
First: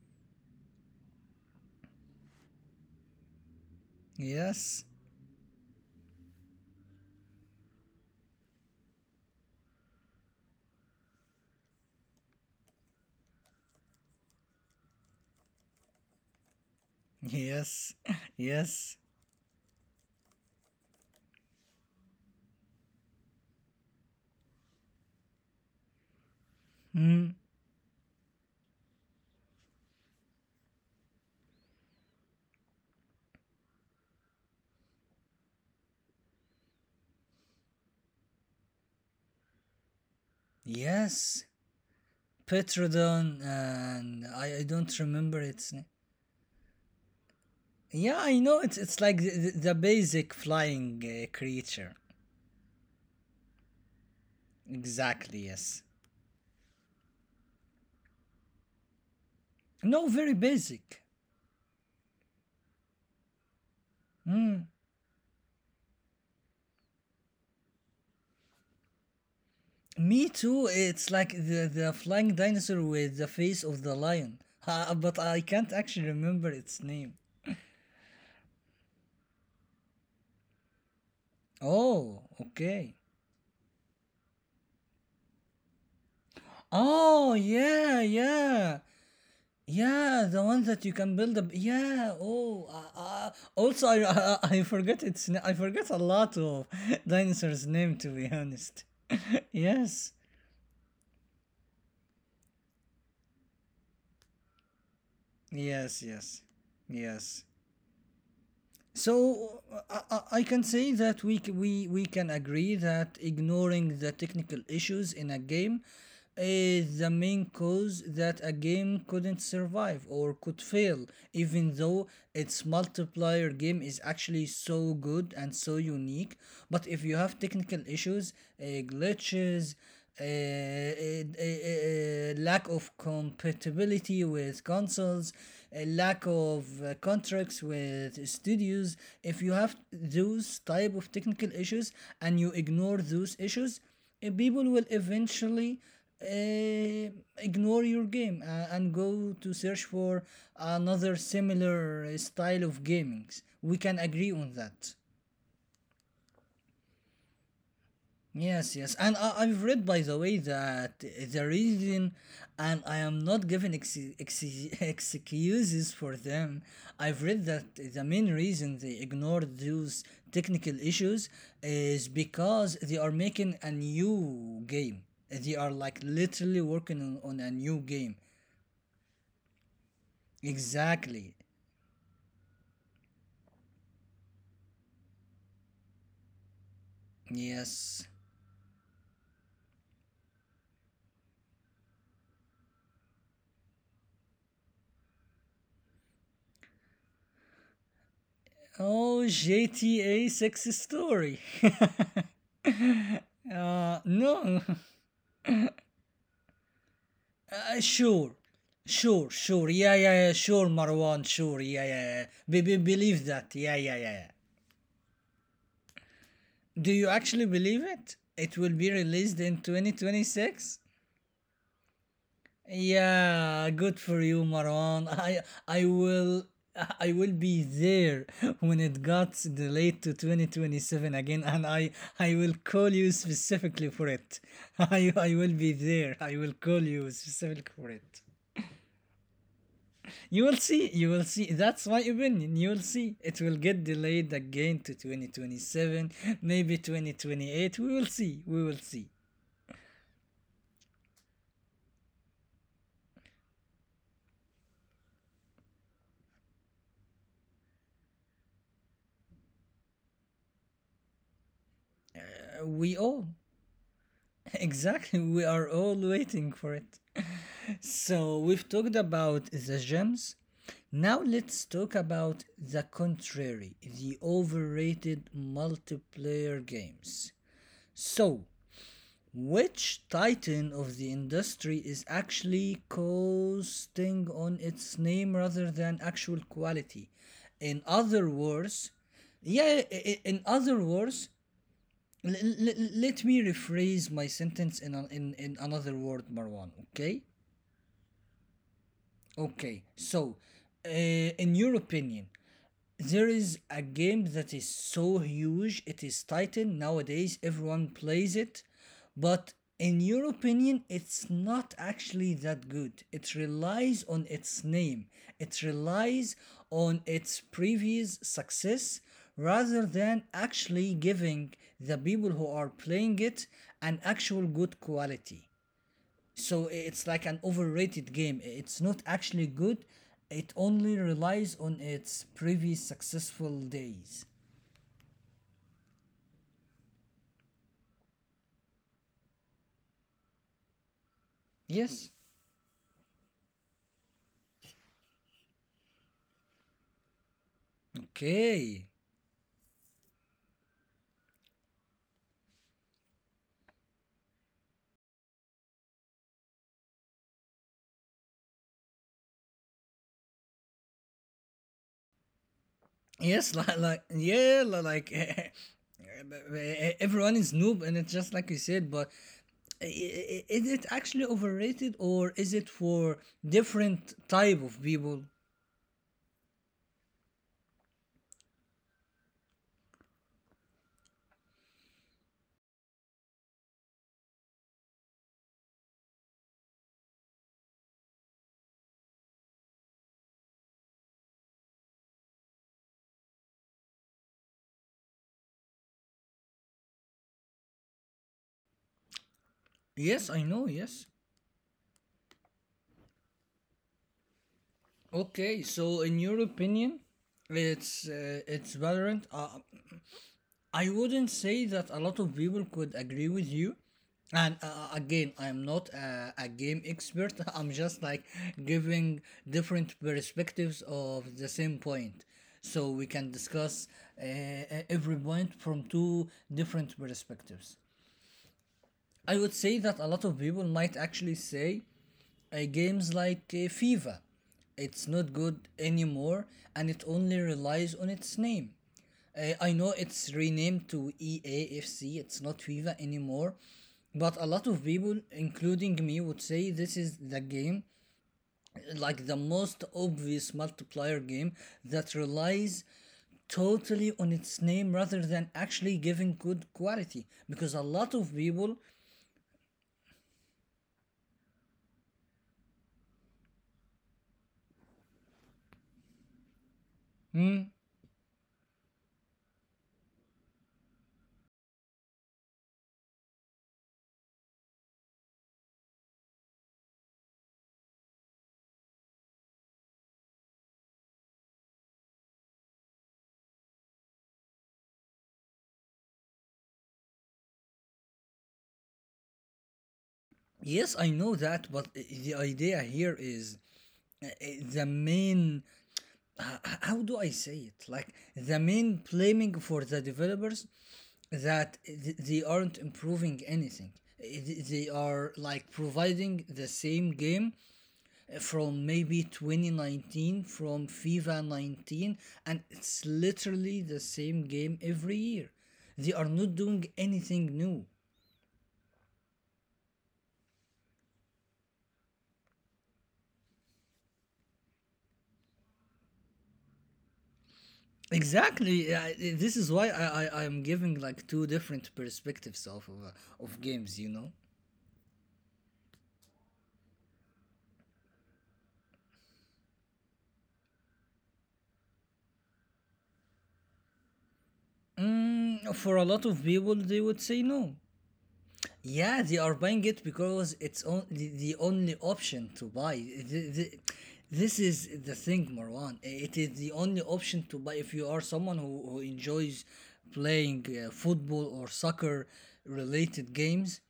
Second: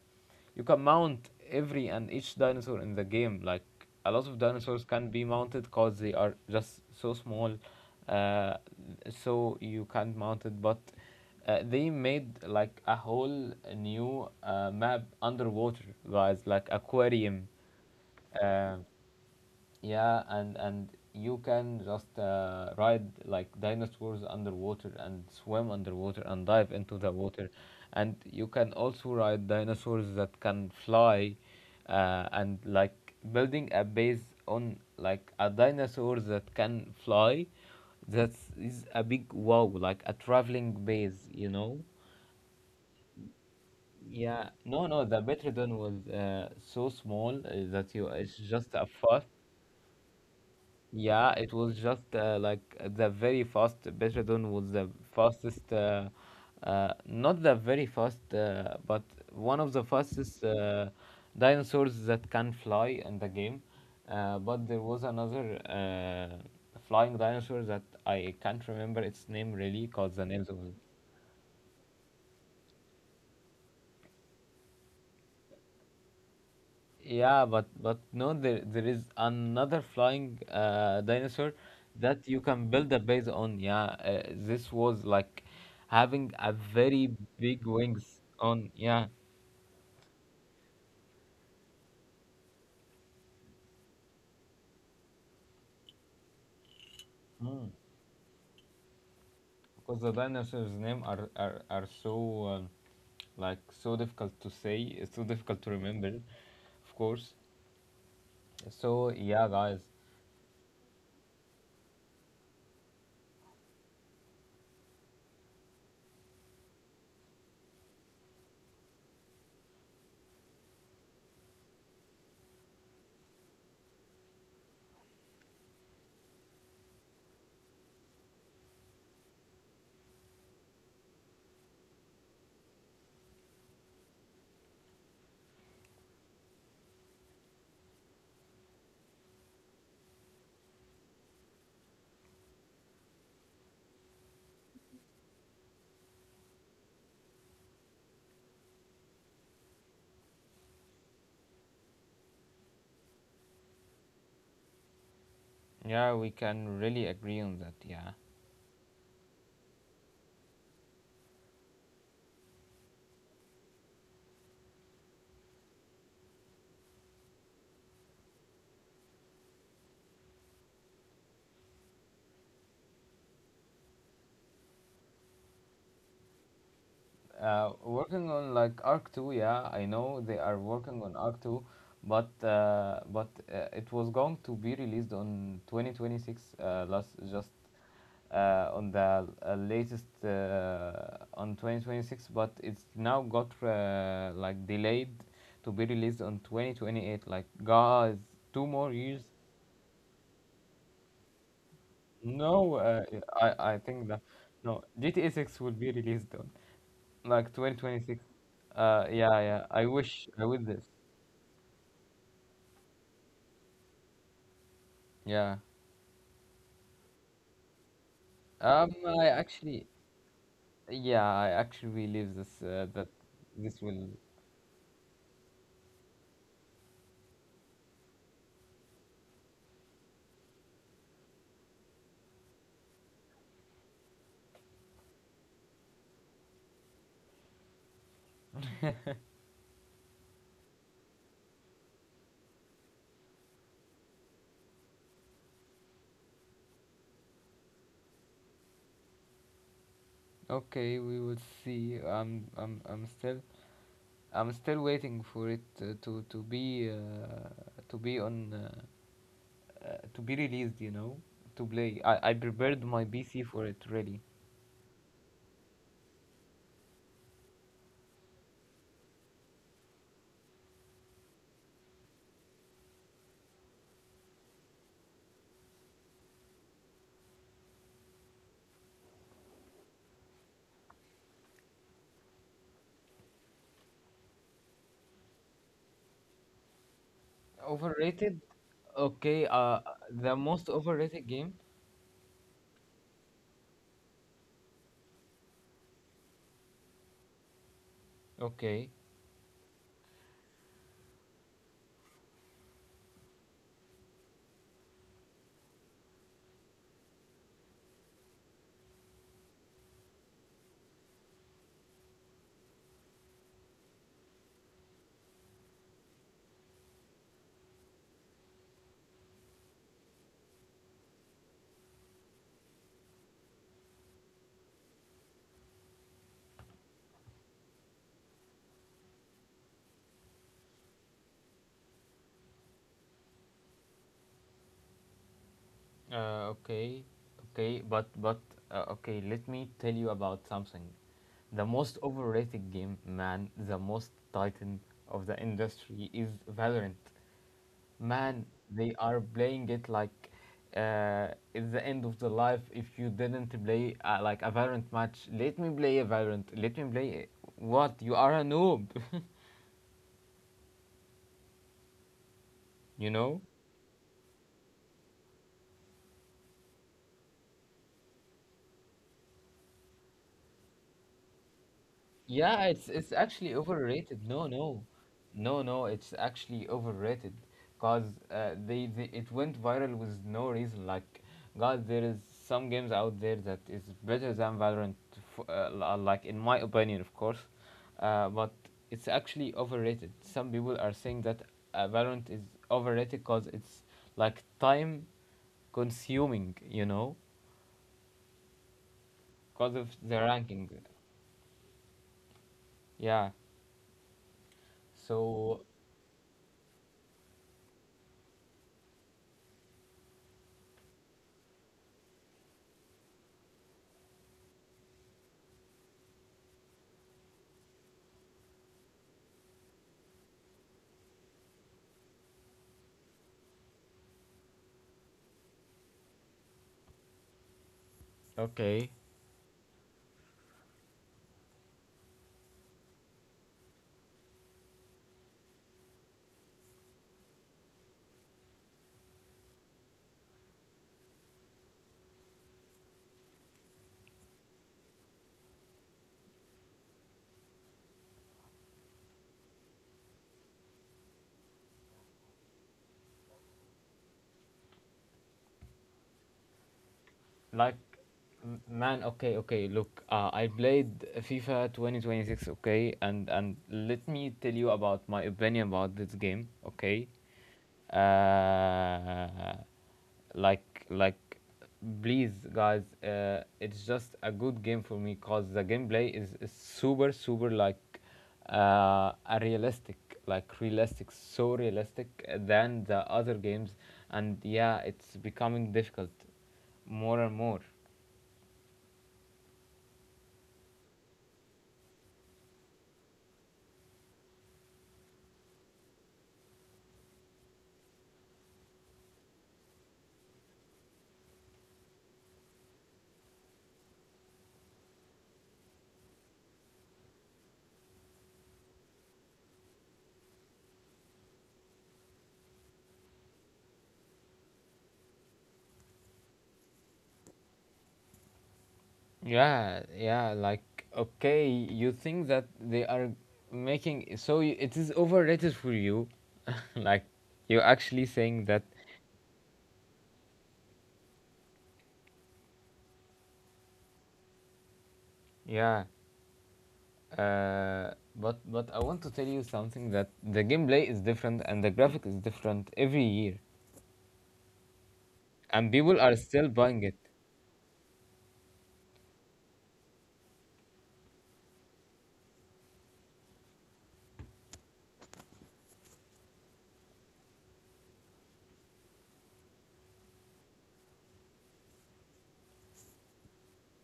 B: you can mount every and each dinosaur in the game. Like a lot of dinosaurs
A: yes,
B: can be mounted because they are just so small, uh, so you can't mount it. But they made like a whole new map underwater, guys, like aquarium.
A: yes,
B: um.
A: yes,
B: Yeah, and you can just ride like dinosaurs underwater, and swim underwater, and dive into the water, and you can also ride dinosaurs that can fly, and like building a base on like a dinosaur that can fly, that is a big wow, like a traveling base,
A: yes.
B: you know.
A: Petrodon, and
B: Yeah,
A: I
B: no,
A: don't
B: no, the
A: remember its
B: Betrodon
A: name.
B: was so small that you,
A: Yeah,
B: it's
A: I know
B: just a
A: it's like
B: fast.
A: the basic flying
B: Yeah, it was
A: creature.
B: just like the very fast. Bechadon was the
A: Exactly,
B: fastest,
A: yes.
B: not the very fast, but one of the
A: No, very
B: fastest
A: basic.
B: dinosaurs that can fly in the game.
A: Mm.
B: But there was another flying dinosaur that I can't remember its name really, cause the
A: Me
B: names of,
A: too. It's like the flying dinosaur with the face of the lion. But I can't actually remember its name.
B: yeah, but no, there is another flying dinosaur
A: Oh,
B: that you can build
A: okay.
B: a base on. Yeah, this was like having a very
A: Oh,
B: big
A: yeah,
B: wings on.
A: yeah.
B: Yeah,
A: Yeah, the ones that you can build up. Yeah. Oh, also I forget its I forget a lot of dinosaurs
B: mm.
A: name, to be honest.
B: because the
A: yes.
B: dinosaurs' name are are so like so difficult to say, it's so difficult to
A: Yes,
B: remember,
A: yes.
B: of course.
A: Yes.
B: So yeah,
A: So
B: guys,
A: I can say that we, c- we can agree that ignoring the technical issues in a game is the main cause that a game couldn't survive or could fail, even though its multiplayer game is actually so good and so unique. But if you have technical issues, uh, glitches, lack of compatibility with consoles, a lack of contracts with studios. If you have those type of technical issues and you ignore those issues, people will eventually uh, ignore your game and go to search for another similar style of gaming. We can agree on that.
B: yeah, we can really agree on that. Yeah.
A: Yes, yes, and I've read, by the way, that the reason, and I am not giving excuses for them. I've read that the main reason they ignored those technical issues is because they are making a new game. They are like literally working on a
B: Uh,
A: new game.
B: working on like Arc 2, yeah, I know they are working on
A: Exactly.
B: Arc 2, but it was going to be released on 2026 last just
A: Yes.
B: on the latest on 2026, but it's now got like delayed to be released on 2028. Like guys, two more years.
A: Oh, GTA 6 story.
B: No, I think that
A: No,
B: no, GTA 6 will be released on like 2026.
A: Sure, sure,
B: Yeah, yeah.
A: sure.
B: I
A: Yeah,
B: wish
A: yeah, yeah.
B: I would
A: Sure,
B: this.
A: Marwan. Sure. Yeah, yeah, yeah. Believe that. Yeah, yeah, yeah. Yeah.
B: Yeah.
A: Do you actually believe it? It will be
B: Um, I
A: released in
B: actually,
A: 2026.
B: yeah, I actually believe this that
A: Yeah,
B: this
A: good
B: will.
A: for you, Marwan. I I will I will be there when it got delayed to 2027 again, and I will call you specifically for it. I will be there. I will call you specifically for it. You will see, you will see. That's my opinion. You will see. It will get delayed again to 2027, maybe 2028. We will see. We will see.
B: Okay, we will see. I'm still waiting for it to be to be on to be released. You know, to play. I prepared
A: We
B: my
A: all,
B: PC for it really.
A: exactly, we are all waiting for it. So we've talked about the gems. Now let's talk about the contrary, the overrated multiplayer games. So, which titan of the industry is actually coasting on its name rather than actual quality? In other
B: Overrated?
A: words,
B: Okay,
A: yeah,
B: the
A: in
B: most
A: other words,
B: overrated game?
A: let me rephrase my sentence in another word, Marwan, okay?
B: Okay.
A: Okay, so, uh, in your opinion, there is a game that is so huge, it is Titan. Nowadays, everyone plays it. But in your opinion, it's not actually that good. It relies on its name, it relies on its previous success rather than actually giving the people who are playing it an actual good quality. So it's like an overrated game. It's not actually good. It only relies on its previous successful days.
B: Okay. Okay, but okay, let me tell you about something. The most
A: Yes.
B: overrated game, man, the most titan of the industry is Valorant. Man,
A: Okay.
B: they are playing it like uh it's the end of the life if you didn't play like a Valorant match. Let me play a Valorant. Let me play it. What? You are a noob, you know?
A: Yes, like yeah, like everyone is noob, and it's just like you said. But is it actually overrated, or is it
B: Yeah, it's
A: for
B: actually
A: different
B: overrated. No,
A: type of
B: no,
A: people?
B: no, no. It's actually overrated, cause they it went viral with no reason. Like, God, there is some games out there that is better than Valorant, like in my opinion, of course. But it's actually overrated. Some people are saying that Valorant is overrated cause it's like time consuming, you know, cause of the
A: Yes, I know.
B: ranking.
A: Yes.
B: Yeah.
A: Okay,
B: So
A: so in your opinion, it's Valorant. I wouldn't say that a lot of people could agree with you. And again, I'm not a game expert. I'm just like giving different perspectives of the same point. So we can discuss every point from two different perspectives.
B: okay,
A: I would say that a lot of people might actually say games like FIFA. It's not good anymore, and it only relies on its name. I know it's renamed to EAFC, it's not FIFA anymore, but a lot of people, including me, would say this is the game, like the most obvious multiplayer game that relies totally on its name rather than actually giving good quality. Because a
B: like,
A: lot of people,
B: Man, okay, okay, look, I played FIFA 2026, okay, and let me tell you about my opinion about this game. Okay,
A: hmm,
B: uh like please guys, it's just a good game for me, cause the gameplay is super super like a realistic, so realistic than the other games, and yeah, it's becoming difficult more and more.
A: yes, I know that, but the idea here is, uh, the main how do I say it, like the main blaming for the developers that they aren't improving anything. They are like providing the same game from maybe 2019, from fifa 19, and it's literally the same game every year. They are not doing anything new.
B: Yeah, yeah, like okay, you think that they are making so, it is overrated for you, like you're actually saying that.
A: Exactly. This is why I am giving like two different perspectives of of games, you know.
B: Yeah, but I want to tell you something, that the gameplay is different and the graphic is different every year,
A: Mm,
B: and
A: for a
B: people are
A: lot of
B: still
A: people,
B: buying
A: they
B: it.
A: would say no. Yeah, they are buying it because it's on, the only option to buy. The- the- this is the thing, Marwan. It is the only option to buy if you are someone who enjoys playing football or soccer related games.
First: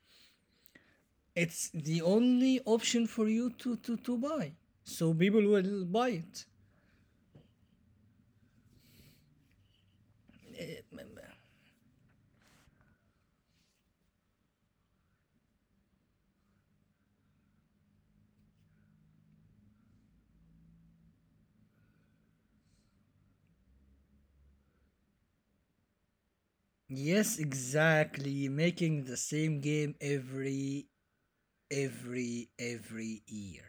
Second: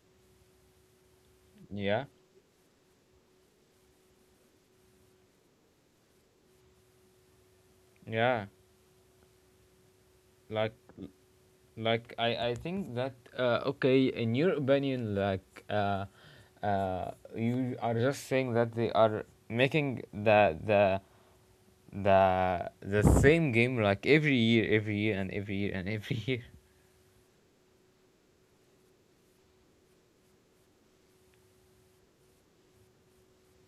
A: It's the
B: Yeah,
A: only option for you to, to buy. So people will buy it.
B: yeah, like like, I think that okay, in your opinion, you are just saying that they are making the same game like every year, every year, and every year, and every year.
A: Yes, exactly. Making the same game every year.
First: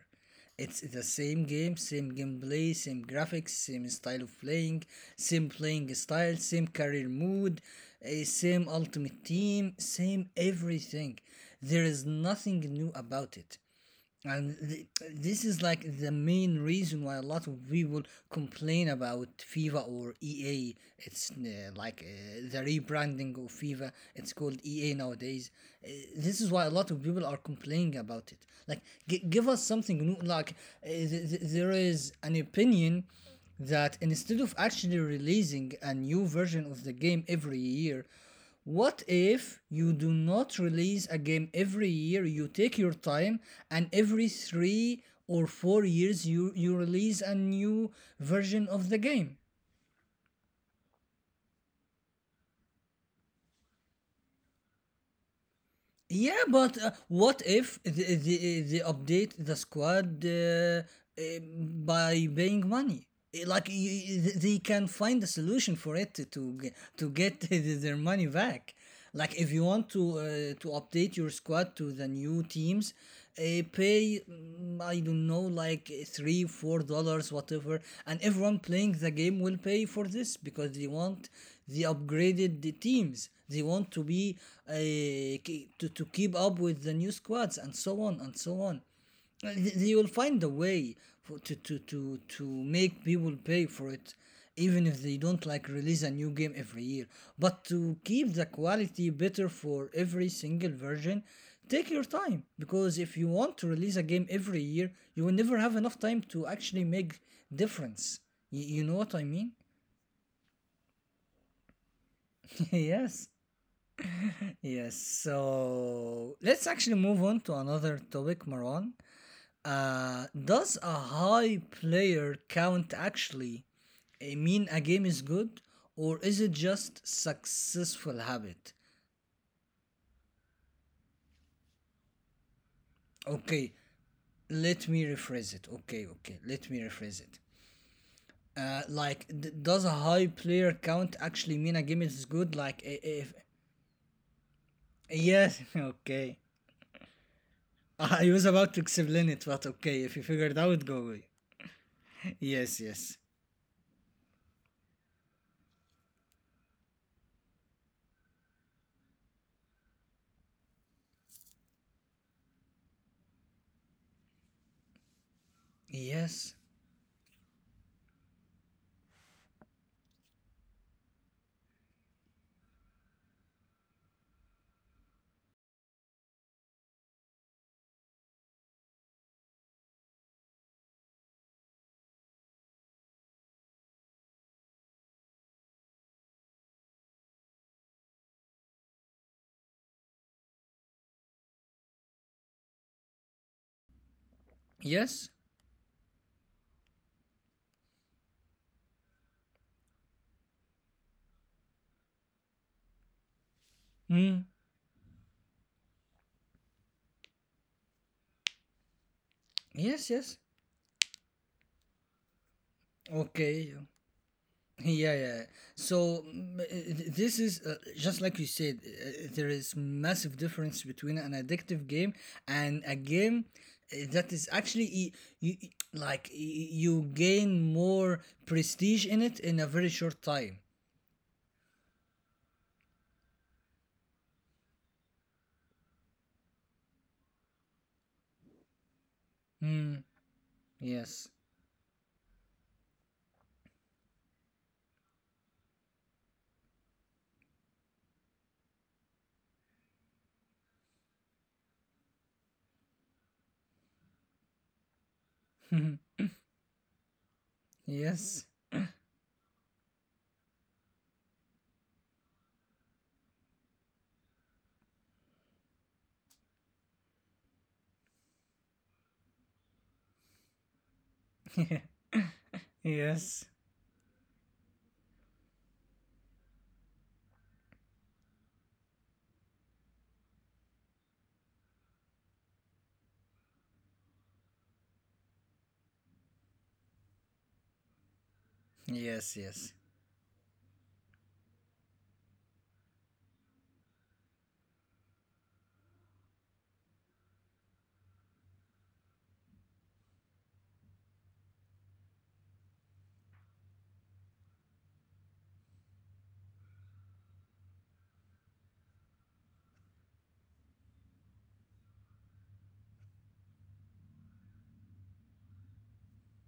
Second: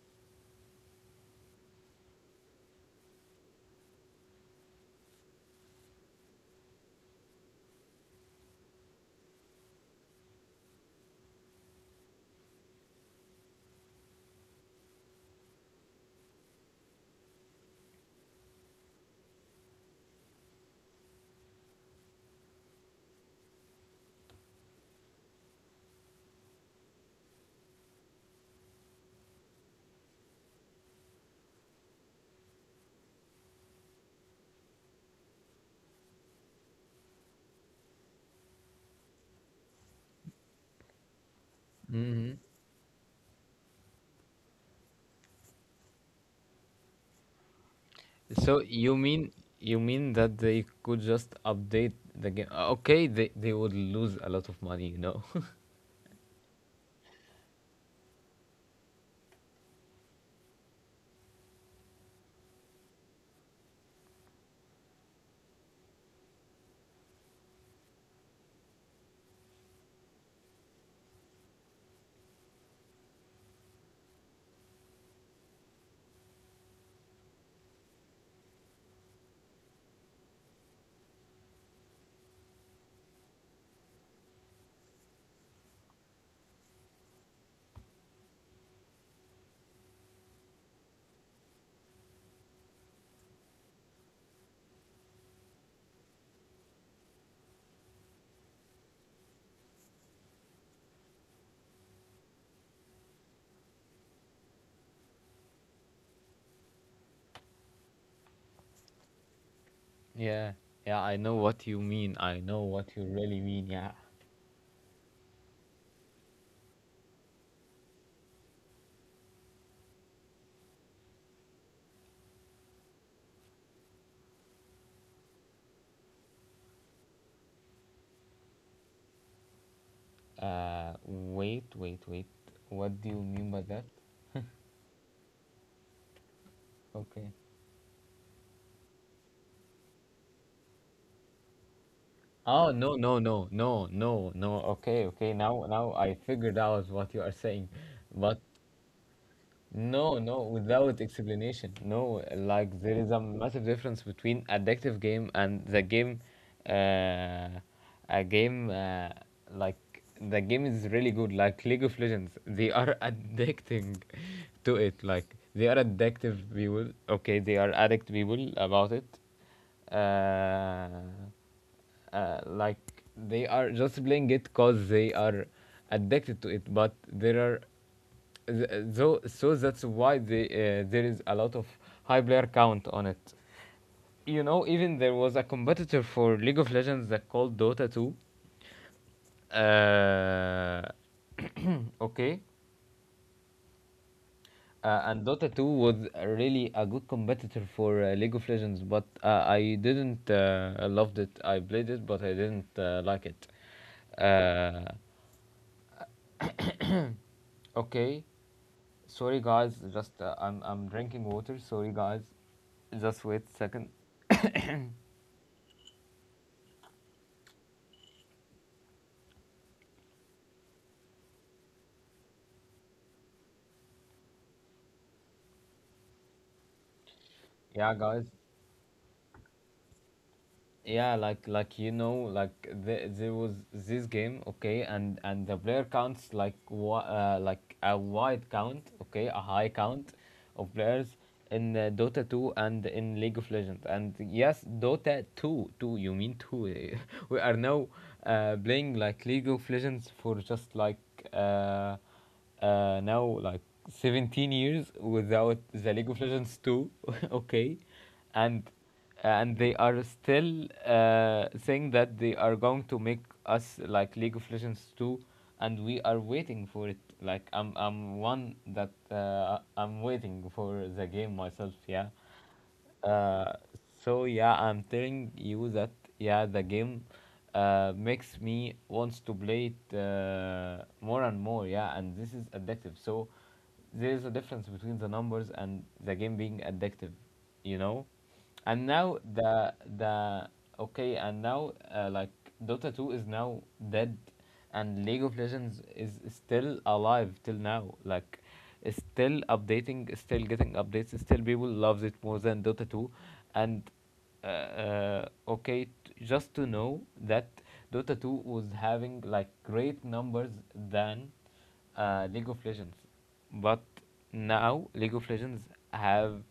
A: It's the same game, same gameplay, same graphics, same style of playing, same playing style, same career mood, eh, same ultimate team, same everything. There is nothing new about it. And th- this is like the main reason why a lot of people complain about FIFA or EA. It's the rebranding of FIFA. It's called EA nowadays. Uh, this is why a lot of people are complaining about it. Like, give us something new. Like, there is an opinion that instead of actually releasing a new version of the game every year, what if you do not release a game every year?
B: Hmm,
A: You take your time, and every 3 or 4 years, you release a new
B: so
A: version of
B: you
A: the
B: mean
A: game.
B: that they could just update the game. Okay, they would lose a lot of money, you know.
A: Yeah, but what if they update the squad uh, by paying money? Like they can find a solution for it to get their money back. Like if you want to update your squad to the new teams, pay I don't know like 3 4 dollars whatever, and everyone playing the game will pay for this because they upgraded the teams they want to be to keep up with the new squads and so on and so on. Uh, they will find a way for, to make people pay for it, even if they don't like release a new game every year, but to keep the quality better for every single version. Take your time, because if you want to release a game every year, you will never have enough time to actually make difference. You know what I mean.
B: Yeah, yeah, I know what you mean, I know what you
A: Yes.
B: really mean, yeah.
A: Yes, so let's actually move on to another topic, Marwan. Does a high player count actually mean a game is good, or is it just successful habit?
B: Wait, wait, wait. What do you mean by
A: Okay,
B: that?
A: let me rephrase it. Okay, okay, let me rephrase
B: Okay.
A: it. Like, does a high player count actually mean a game is good?
B: Oh,
A: Like,
B: no, no,
A: if
B: no, no, no, no. Okay, okay. Now,
A: yes,
B: I
A: okay.
B: figured out what you are saying.
A: I
B: But
A: was about to explain it, but okay, if
B: no,
A: you
B: no,
A: figure it out,
B: without
A: go away.
B: explanation. No, like,
A: Yes,
B: there is
A: yes.
B: a massive difference between addictive game and the game, uh, a game like, the game is really good, like League of Legends. They are addicting to it. Like, they are addictive
A: Yes.
B: people. Okay, they are addict people about it. Like they are just playing it because they are addicted to it, but there are that's why there is a lot of high player count on it, you know. Even there was a competitor for League of Legends that called Dota 2. Uh, okay and
A: Yes.
B: Dota 2 was really a good competitor for League of Legends, but I didn't I loved it. I played it, but I didn't like it.
A: Mm.
B: Uh, okay, Sorry guys,
A: Yes.
B: just
A: Yes.
B: I'm drinking water. Sorry guys, just wait a
A: Okay.
B: second.
A: Yeah. Yeah. So this is just like you said. There is massive difference between an addictive game and a game that is actually like you gain
B: Yeah,
A: more
B: guys.
A: prestige in it in a very short time.
B: You know, like, there was this game, okay, and the player counts like like a wide count, okay, a high count
A: Mm.
B: of players
A: Yes.
B: in Dota 2 and in League of Legends. And yes, Dota 2. You mean 2? We are now playing like League of Legends for just uh like 17 years without the League of Legends 2. Okay,
A: Yes.
B: and and they are still saying that they are going to make us like League of Legends 2, and we are waiting for it. Like I'm one that I'm waiting for the game myself. Yeah,
A: Yes.
B: uh, so yeah, I'm telling you that yeah, the game makes me wants to play it more and more. Yeah, and this is addictive. So there is a difference between the numbers and the game being addictive, you know. And now
A: Yes.
B: the
A: Yes.
B: the okay, and now like, Dota 2 is now dead, and League of Legends is still alive till now. Like, it's still updating, it's still getting updates, it's still people loves it more than Dota 2. And okay, just to know that Dota 2 was having like great numbers than League of Legends, but now League of Legends have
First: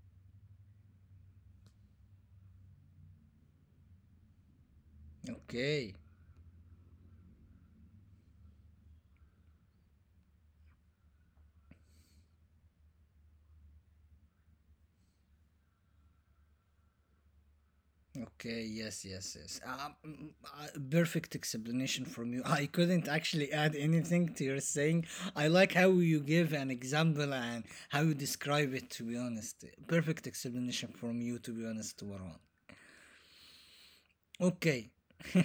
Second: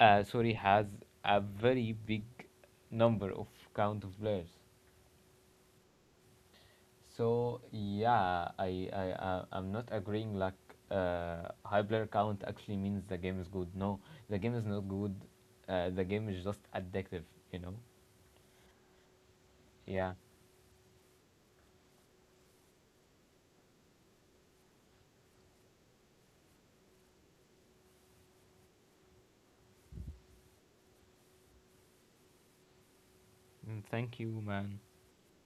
B: sorry, has a very big number of count of players.
A: Okay.
B: So yeah, I'm not agreeing like high player count actually means the game is good. No, the game is not good. The game is just addictive, you know.
A: Okay, yes, yes, yes.
B: Yeah.
A: Perfect explanation from you. I couldn't actually add anything to your saying. I like how you give an example and how you describe it, to be honest. Perfect explanation from you, to be honest, Warren.
B: Mm, thank you, man.
A: Okay.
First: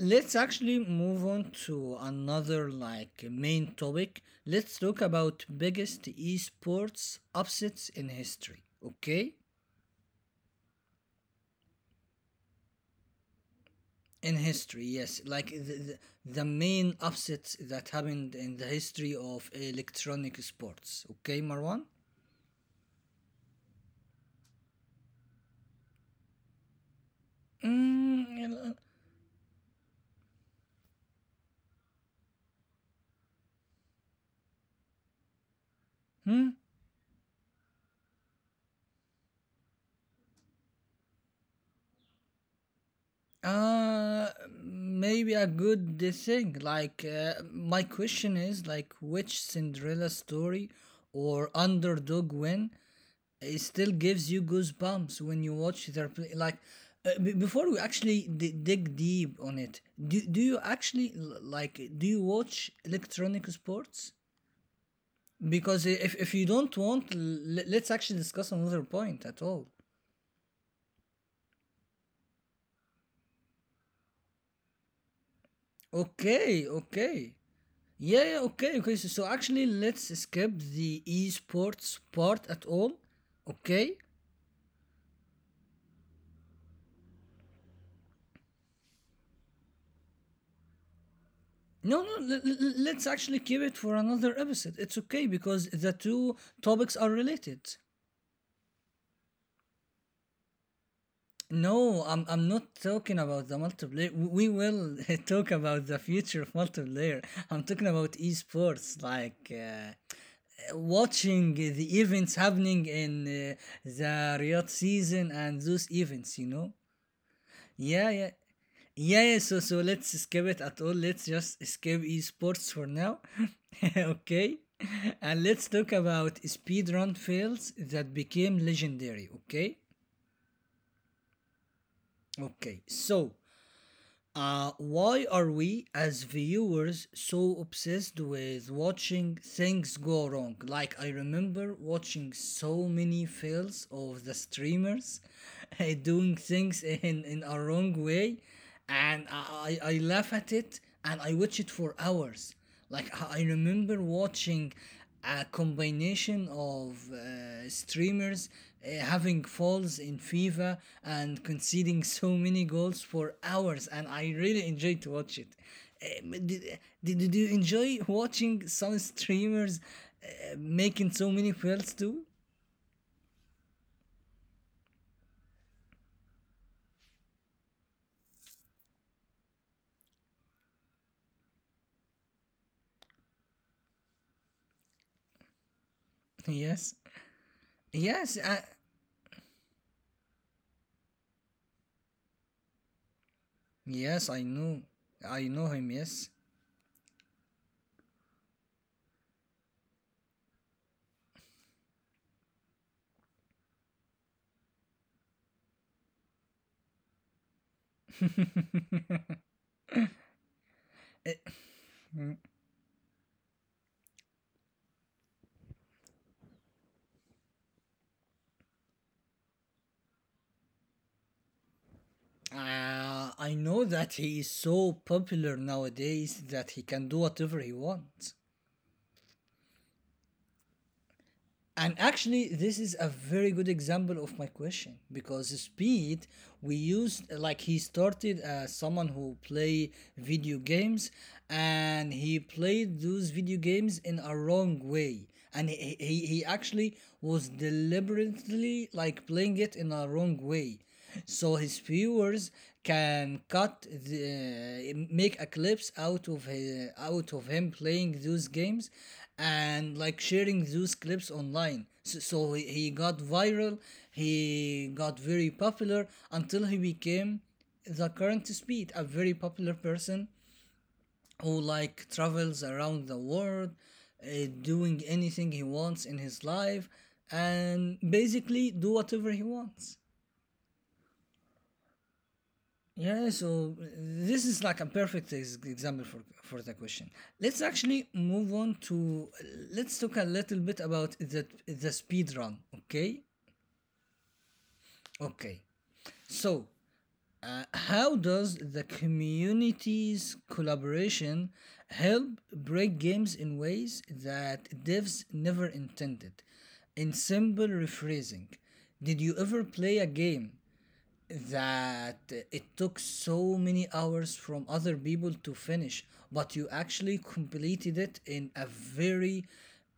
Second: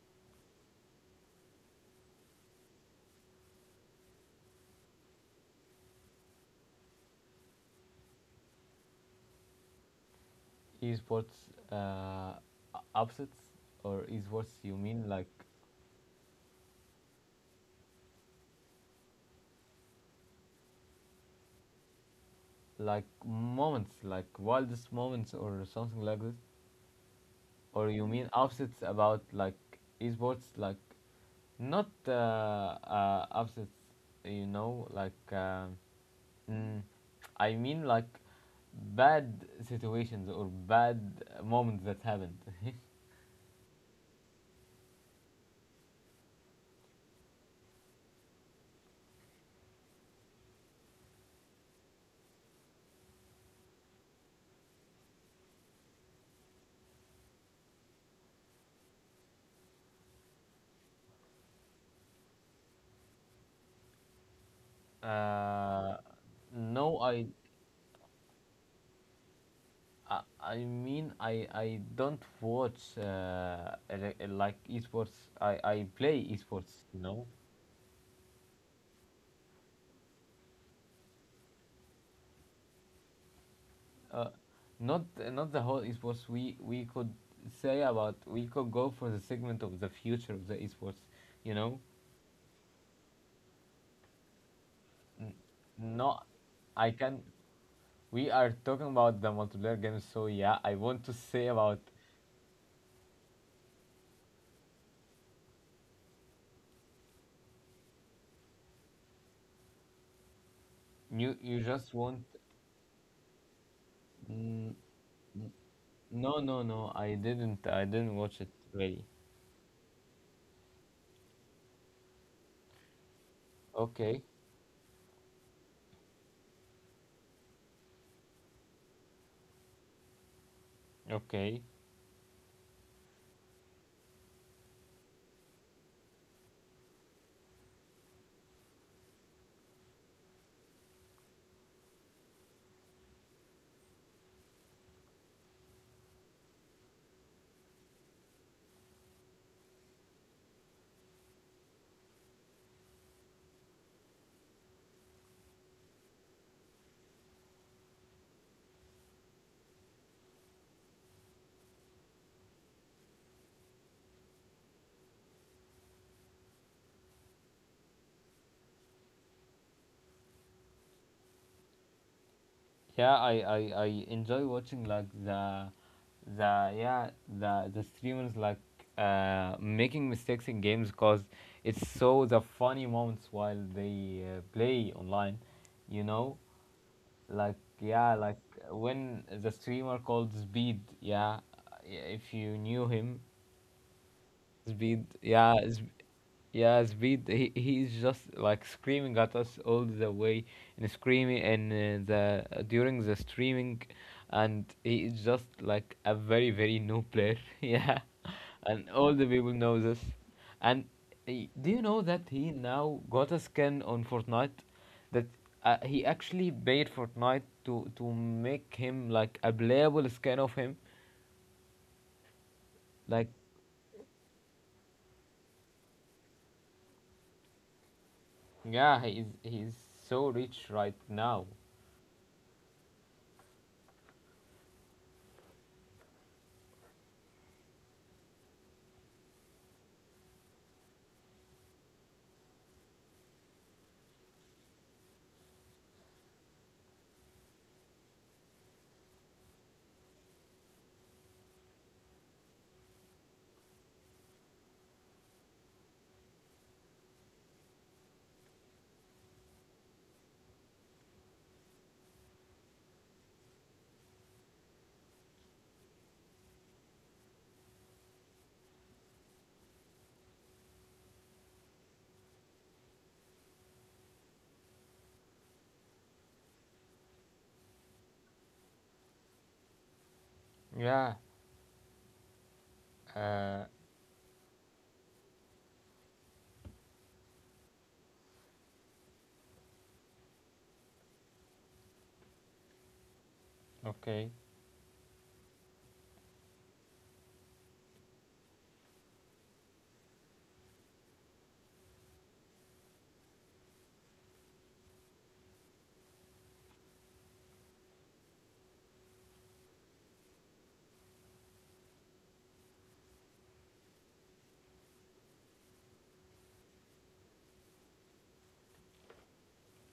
A: Let's actually move on to another like main topic. Let's talk about biggest esports upsets in history. Okay?
B: Esports upsets? Or
A: In
B: esports, you
A: history,
B: mean
A: yes,
B: like
A: like the main upsets that happened in the history of electronic sports, okay, Marwan.
B: like moments, like wildest moments or something like this? Or you mean
A: mm,
B: upsets about like esports, like not upsets, you know, like,
A: hmm?
B: mm, I mean, like bad situations or bad moments that happened.
A: uh Maybe a good thing like, my question is like which Cinderella story or underdog win, it still gives you goosebumps when you watch their play. Like before we actually dig deep on it, do do you actually like do you watch electronic sports? Because
B: uh
A: if you don't
B: no,
A: want, let's actually discuss another point at all.
B: I mean, I don't watch like esports, I play
A: Okay,
B: esports, you know.
A: okay. Yeah, yeah, okay, okay. So, so actually, let's skip the esports part at all. Okay.
B: uh, Not not the whole esports. We could say about, we could go for the segment of the future of the esports, you know.
A: No, no, let's actually keep it for another episode. It's okay
B: N-
A: because the
B: Not,
A: two
B: I
A: topics are
B: can.
A: related.
B: We are talking about the multiplayer games, so yeah, I want to say about
A: No, I'm not talking about the multiplayer. We will talk about the future of multiplayer. I'm talking about esports, like
B: you. You just want.
A: watching the events happening in
B: Mm,
A: the Riyadh season and
B: no,
A: those
B: no, no.
A: events. You
B: I
A: know?
B: didn't. I didn't watch it
A: Yeah, yeah.
B: really.
A: Yeah, yeah, so so let's skip it at all. Let's just skip esports for now.
B: Okay,
A: Okay. And let's talk about speedrun fails that became legendary, okay?
B: okay.
A: Okay. So, why are we as viewers so obsessed with watching things go wrong? Like, I remember watching so many fails of the streamers doing things in a wrong way, and I laugh at it and I watch it for hours. Like I remember watching a combination of streamers having falls in FIFA and conceding so many goals for hours, and I really enjoyed to watch it. Um, Did, did you enjoy watching some streamers making so many fails too?
B: Yeah, I enjoy watching like the yeah the the streamers like making mistakes in games because it's so the funny moments while they play online, you know,
A: Yes.
B: like yeah, like
A: Yes, I,
B: when the streamer called Speed, yeah, if you knew him,
A: yes, I know.
B: Speed,
A: I
B: yeah,
A: know him, yes.
B: Yeah, Speed. He's just like screaming at us all the way and screaming and the during the streaming, and he is just like a very, very new player. Yeah, and all the people know this. And do you know that he now got a skin on Fortnite that he actually paid Fortnite to make him like a playable skin of him. Like
A: I know that he is so popular nowadays that he can do whatever he wants.
B: yeah, he's so rich right now.
A: And actually, this is a very good example of my question because Speed, we used like he started as someone who play video games, and he played those video games in a wrong way, and he actually was deliberately like playing it in a wrong way so his viewers can cut the, make a clips out of his, out of him playing those games and like sharing those clips online, so, so he got viral, he got very popular until he became the current Speed, a very popular person who like travels around the world, doing anything he wants in his life, and basically do whatever he wants.
B: Yeah,
A: Yeah,
B: uh,
A: so this is like a perfect example for the question. Let's actually move on to, let's talk a little bit about the speed run. Okay,
B: okay.
A: okay. So, how does the community's collaboration help break games in ways that devs never intended? In simple rephrasing, did you ever play a game that it took so many hours from other people to finish, but you actually completed it in a very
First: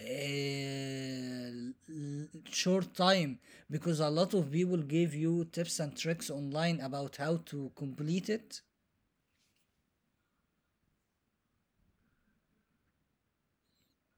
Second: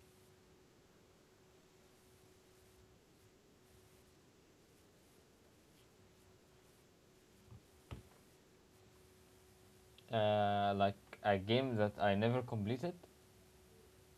A: short time because a lot of people gave you tips and tricks online about how to complete it.
B: Like a game that I never completed?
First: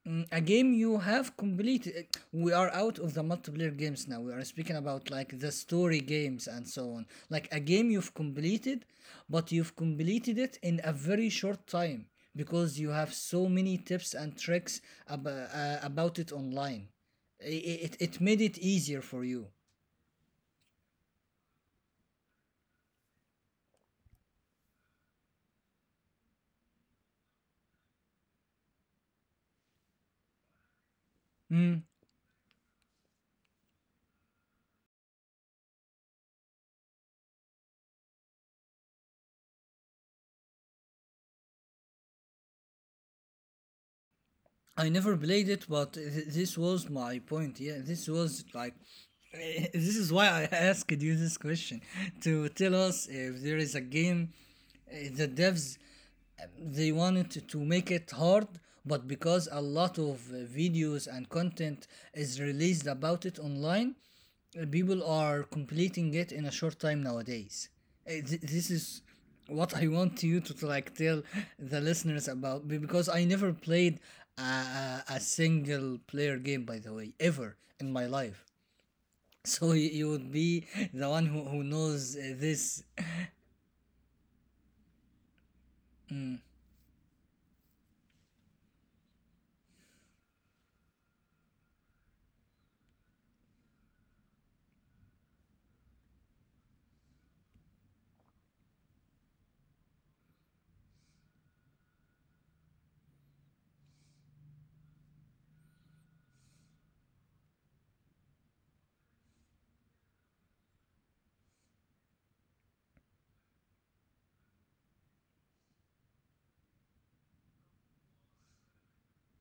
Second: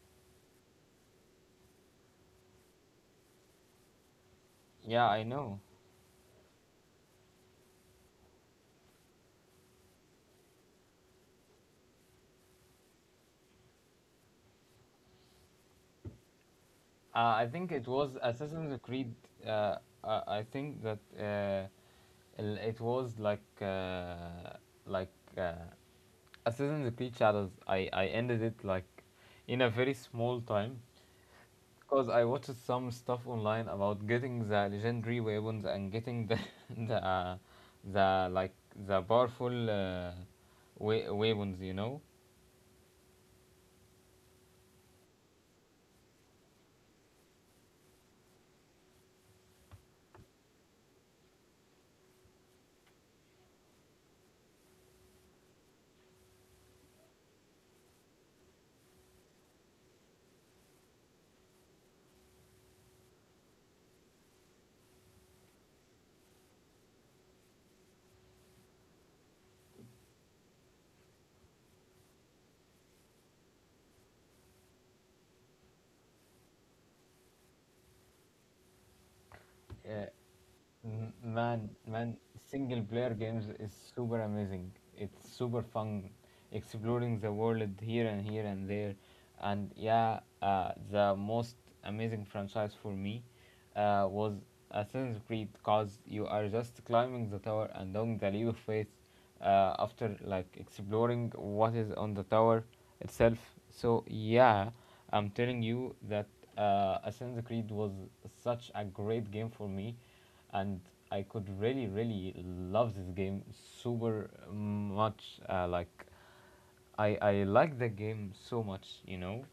A: Mm, a game you have completed. We are out of the multiplayer games now. We are speaking
B: Yeah,
A: about
B: I
A: like the
B: know.
A: story games and so on. Like a game you've completed, but you've completed it in a very short time because you have so many tips and tricks about it online.
B: I think it
A: It,
B: was
A: it made it
B: Assassin's
A: easier
B: Creed.
A: for you.
B: Uh, I think that it was like like uh, Assassin's Creed Shadows. I ended it like in a very small time,
A: Mm.
B: because I watched some stuff online about getting the legendary weapons and getting the the uh, the like the powerful weapons, you know.
A: I never played it, but this was my point. Yeah, this was like, this is why I asked you this question to tell us if there is a game, the devs they wanted to make it hard, but because a lot of videos and content is released about it online, people are completing it in a short time nowadays. This is what I want you to like tell the listeners about because I never played a single player game, by the way, ever in my life, so
B: Uh,
A: you would be the one who
B: Man, man,
A: knows
B: single
A: this.
B: player games is super amazing. It's super fun exploring the world here and here and there. And yeah, the most amazing franchise for me was Assassin's Creed, because you are just climbing the tower and doing the leap of faith after like exploring what is on the tower itself. So yeah, I'm telling you that Assassin's Creed was such a great game for me, and I could really, really love this game super much. Like, I like the game so much, you know,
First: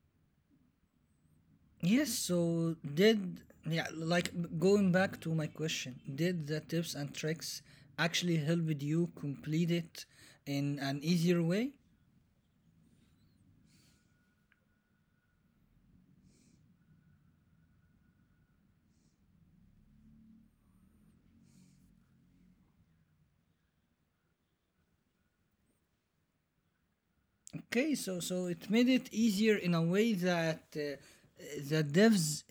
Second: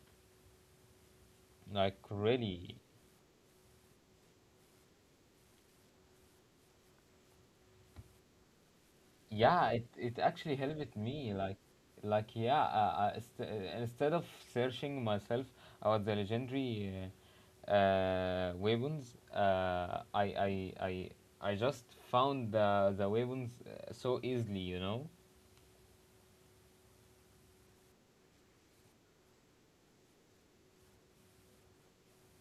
B: like,
A: Yes, so
B: really.
A: did, yeah, like going back to my question, did the tips and tricks actually helped you complete
B: Yeah, It
A: it
B: it actually
A: in
B: helped
A: an
B: me
A: easier
B: like
A: way?
B: like yeah. Uh, uh, st- uh, Instead of searching myself about the legendary weapons, I I I just found the weapons so easily, you know.
A: Okay, so so it made it easier in a way that the devs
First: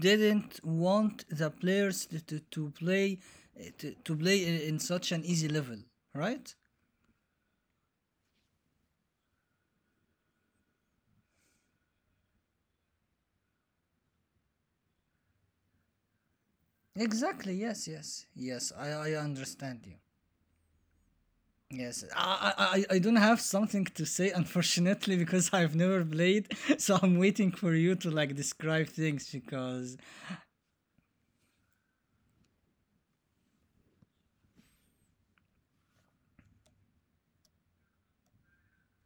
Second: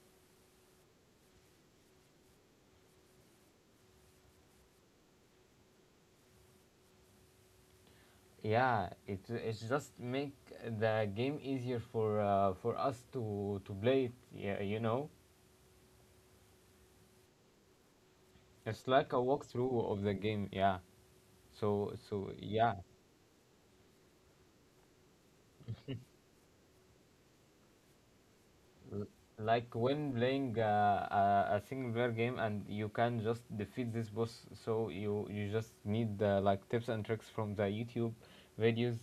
A: didn't want the players to play to play in such an easy level, right?
B: Yeah, it it's just make the game easier for us to play it. Yeah, you know,
A: Exactly. Yes. Yes. Yes.
B: it's
A: I
B: like a
A: understand you.
B: walkthrough of the game. Yeah. So so yeah.
A: I don't have something to say unfortunately because I've never played, so I'm waiting for you to like describe
B: L-
A: things
B: like
A: because.
B: when playing a single player game and you can just defeat this boss, so you just need like tips and tricks from the YouTube videos,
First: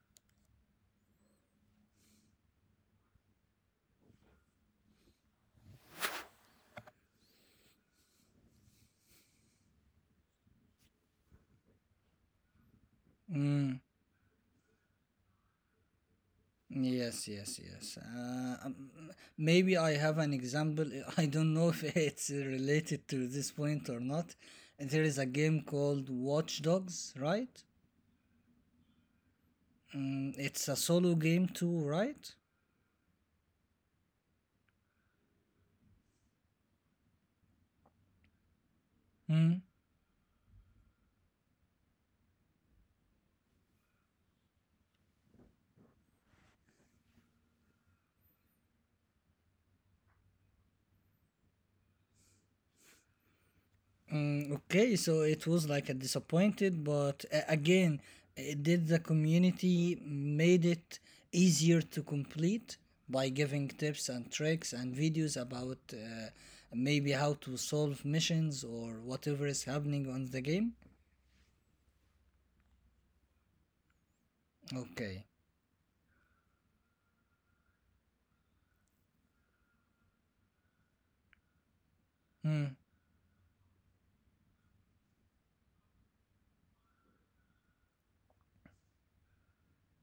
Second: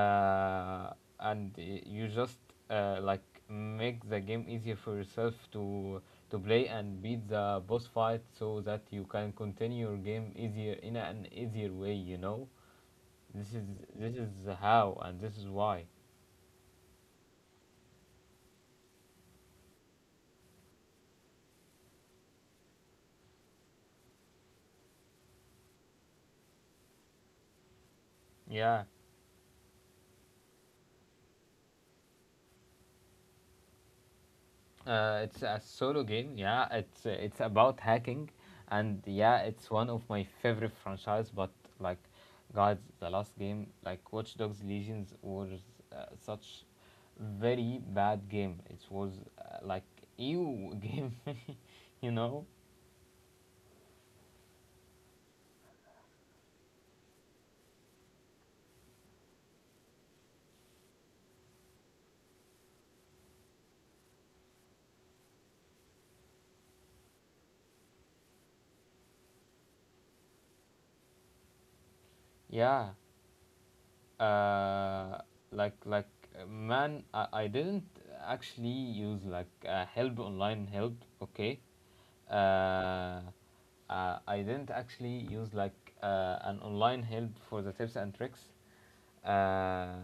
B: uh, and you just like make the game easier for yourself to play and beat the boss fight so that you can continue your game easier in an easier way, you know. this is
A: Mm,
B: this is how and this is why.
A: yes, yes, yes. Maybe I have an example. I don't know if it's related to this point or not. There is a game called Watch Dogs, right?
B: Yeah.
A: Mm, it's a solo game too, right?
B: It's a solo game. Yeah, it's about hacking, and yeah,
A: Mm.
B: it's one of my favorite franchise. But like, guys, the last game, like Watch Dogs Legions, was such very bad game. It was like ew game, you know?
A: Mm, okay, so it was like a disappointed, but again, it did the community made it easier to complete by giving tips and tricks and videos about maybe how to solve missions or whatever is happening on the game?
B: Yeah. Uh,
A: Okay.
B: like like Man, I didn't actually use like help online help. Okay,
A: Hmm.
B: uh, I didn't actually use like an online help for the tips and tricks, uh,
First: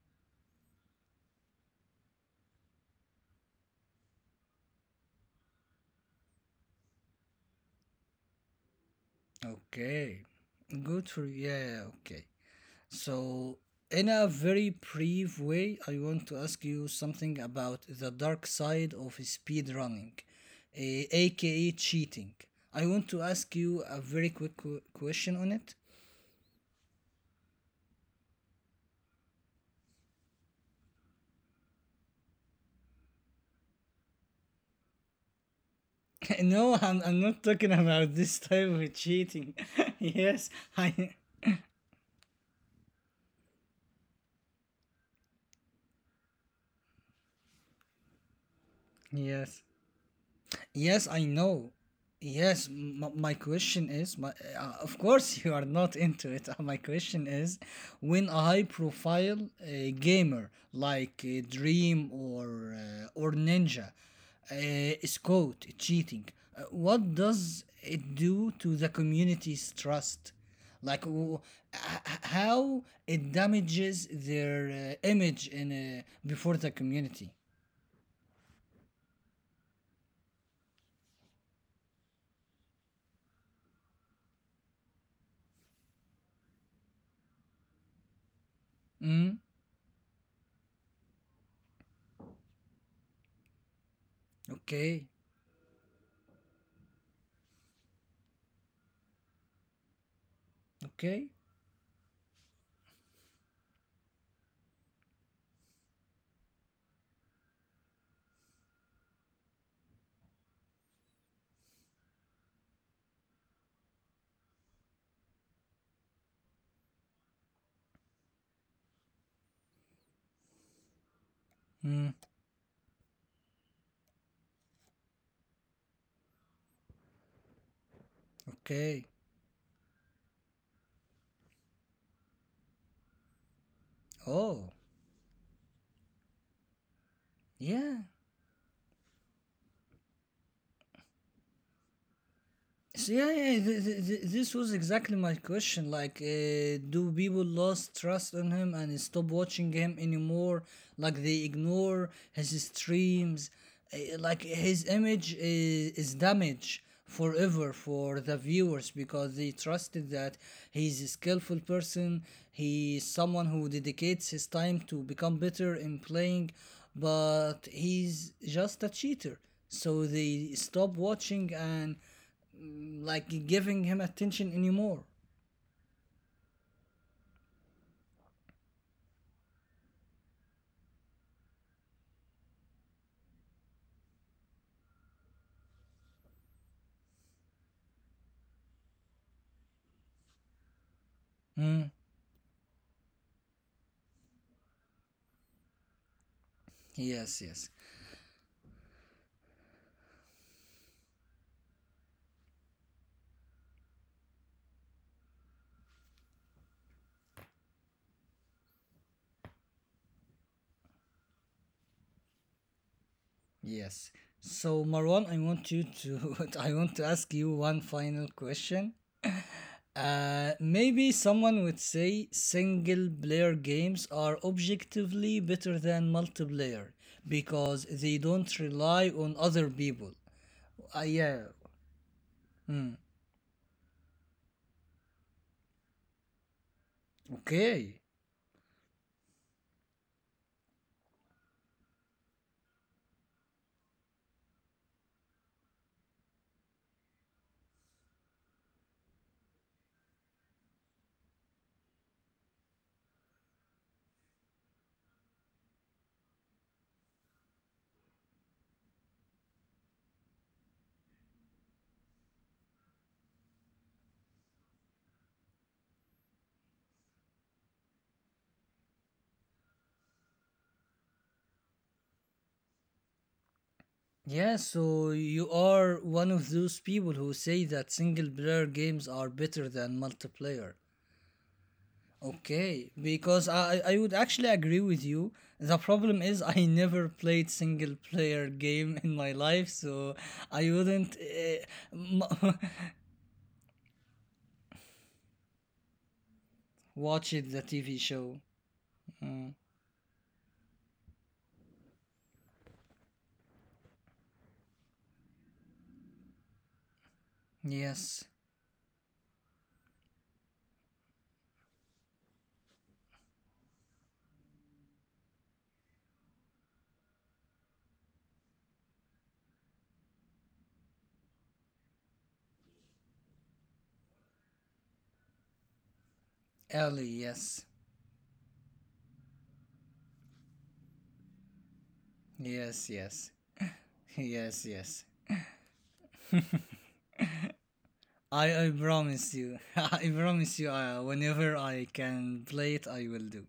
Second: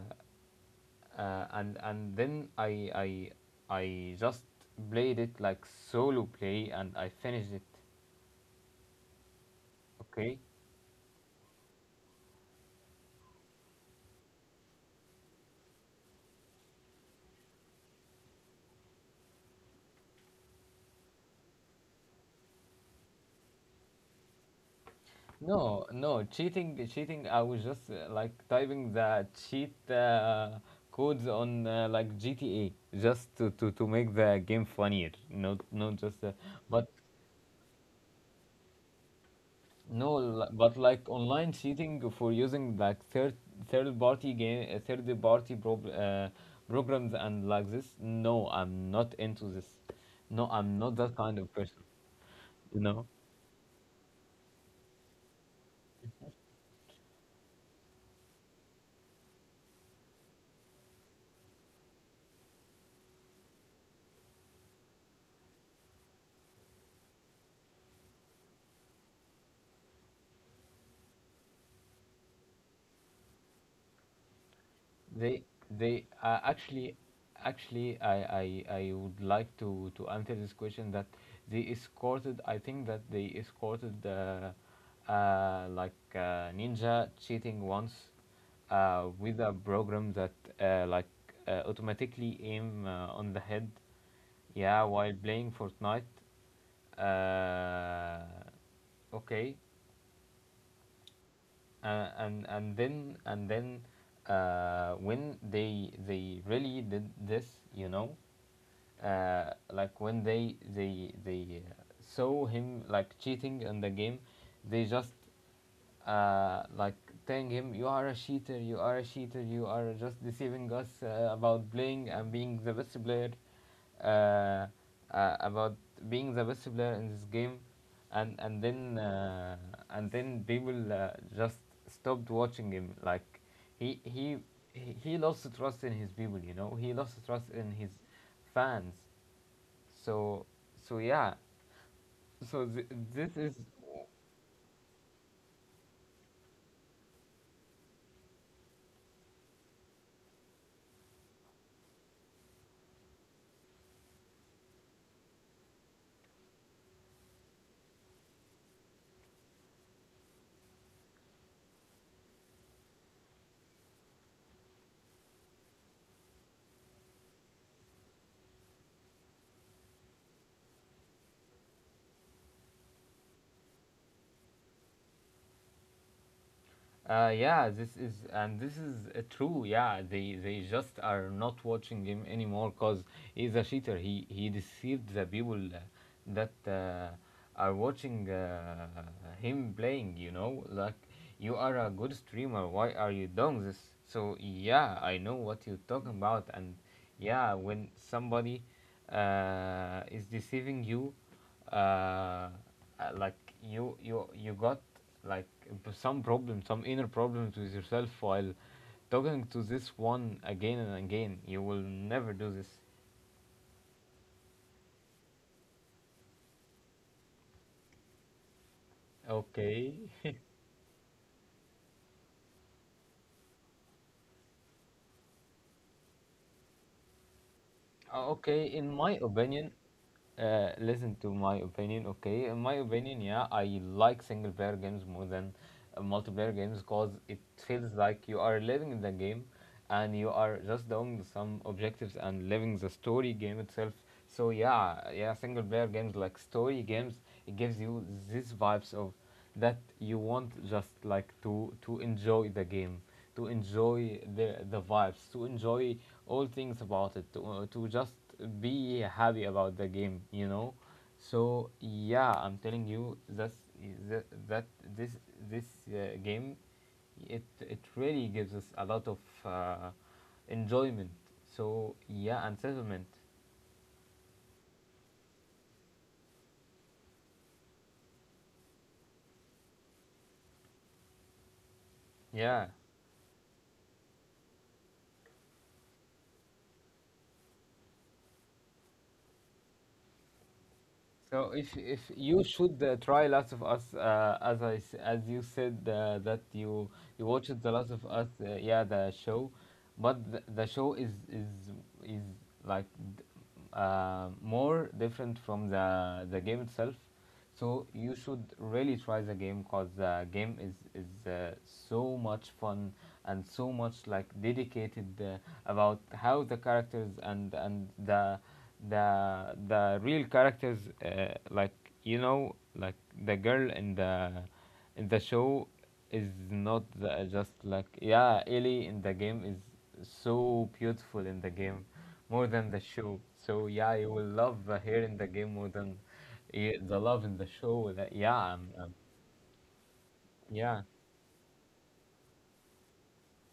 B: and then I just played it like solo play and I finished it.
A: Okay.
B: Okay.
A: Good for yeah, okay. So, in a very brief way, I want to ask you something about the dark side of speedrunning, aka cheating. I want to ask you a very quick question on it.
B: No, no, cheating, cheating. I was just like typing the cheat codes on like GTA, just to make the game funnier, not not just. Uh,
A: No,
B: but
A: I'm not talking about this type of cheating.
B: no,
A: Yes,
B: but like
A: I.
B: online cheating for using like third party game, third party programs and like this. No, I'm not into
A: Yes.
B: this. No, I'm not
A: Yes,
B: that
A: I
B: kind of
A: know.
B: person. You know.
A: My question is, my, of course you are not into it. My question is, when a high-profile gamer like Dream or Ninja is caught cheating, what does it do to the community's trust? Like h- how it damages their
B: They
A: image in
B: they
A: before the
B: actually
A: community?
B: actually I would like to answer this question that they escorted, I think that they escorted Ninja cheating once
A: Mm?
B: with a program that uh, like automatically aim on the head, yeah,
A: Okay,
B: while playing Fortnite. uh, okay
A: okay.
B: and then when they really did this, you know, like when they saw him like cheating in the game, they just like telling him, you are a cheater, you are a cheater, you are just deceiving us about playing
A: Hmm.
B: and being the best player, uh, about being the best player in this game. And then
A: Okay.
B: people just stopped watching him. Like he he
A: Oh,
B: he lost trust in his people. You know, he lost trust in his
A: yeah.
B: fans. So so yeah. So th-
A: So yeah,
B: this is
A: yeah, this was exactly my question. Like, do people lost trust on him and stop watching him anymore? Like, they ignore his streams. Like, his image is damaged forever for the viewers because they trusted that he's a skillful person. He's someone who dedicates his time to become better in playing, but he's just a cheater. So they stop watching and like giving him attention anymore.
B: Yeah, this is, and this is true. Yeah, they just are not watching him anymore because he's a cheater. He deceived the people that are watching him playing. You know, like, you are a
A: Mm,
B: good streamer, why are you doing this? So yeah, I know what you're talking about. And
A: Yes,
B: yeah,
A: yes,
B: when somebody is deceiving you, uh, uh, like, you got like some problem, some inner problems with yourself while talking to this one again and again, you will never do this.
A: yes. So Marwan, I want you to I want to ask you one final question.
B: Okay.
A: Maybe someone would say single player games are objectively better than multiplayer because they don't
B: Okay, in
A: rely
B: my
A: on other
B: opinion,
A: people.
B: listen to
A: Yeah.
B: my opinion. Okay, in my
A: Mm.
B: opinion, yeah, I like single player games more than multiplayer games, because it feels
A: Okay.
B: like you are living in the game and you are just doing some objectives and living the story game itself. So yeah, yeah, single player games, like story games, it gives you these vibes of that you want just like to enjoy the game, to enjoy the vibes, to enjoy all things about it, to just be happy about the game, you know. So yeah, I'm telling you that that, that this this game, it really gives us a lot of uh, enjoyment. So yeah, and settlement.
A: Yeah, so you are one of those people who say that single player games are better than multiplayer.
B: Yeah.
A: Okay, because I would actually agree with you. The problem is I never played single player game in my life, so I wouldn't
B: So if you
A: m-
B: should try Last of Us, as as you said that you you
A: watch it
B: watched
A: the
B: the Last
A: TV
B: of Us,
A: show.
B: yeah, the show,
A: Mm,
B: but the show is is like d- more different from the game itself. So you
A: yes,
B: should really try the game, because the game is so much fun and so much like dedicated about how the characters and the the real characters, like, you know, like the girl in the show is not
A: Ellie.
B: the, just
A: Yes,
B: like, yeah, Ellie in the game is so beautiful in the game more than the
A: yes,
B: show.
A: yes,
B: So yeah, you will love
A: yes,
B: her
A: yes.
B: in the game more than yeah, the love in the show. That, yeah,
A: I promise you. I promise you.
B: yeah,
A: Whenever I can play it, I will do.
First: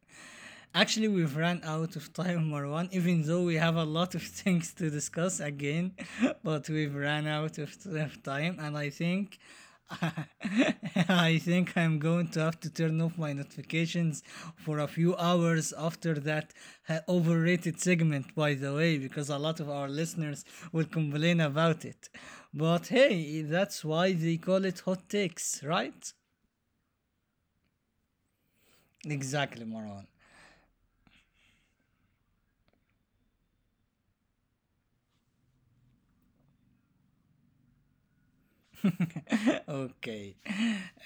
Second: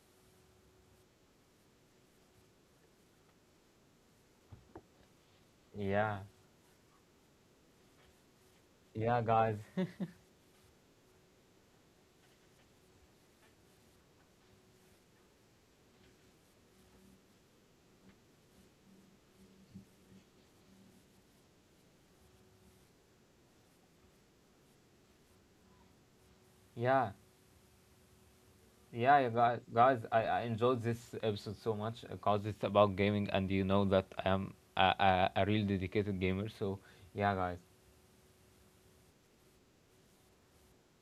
A: Actually, we've run out of time, Marwan, even though we have a lot of things to discuss again,
B: yeah,
A: but we've run out of time, and I
B: yeah,
A: think.
B: guys.
A: I think I'm going to have to turn off my notifications for a few hours after that overrated segment, by the way, because a lot of our listeners will complain about it. But hey, that's why they call it hot takes, right?
B: Yeah, yeah, you guys.
A: Exactly,
B: Guys,
A: Marwan.
B: I enjoyed this episode so much because it's about gaming, and you know that I am a real dedicated gamer. So yeah, guys.
A: Okay.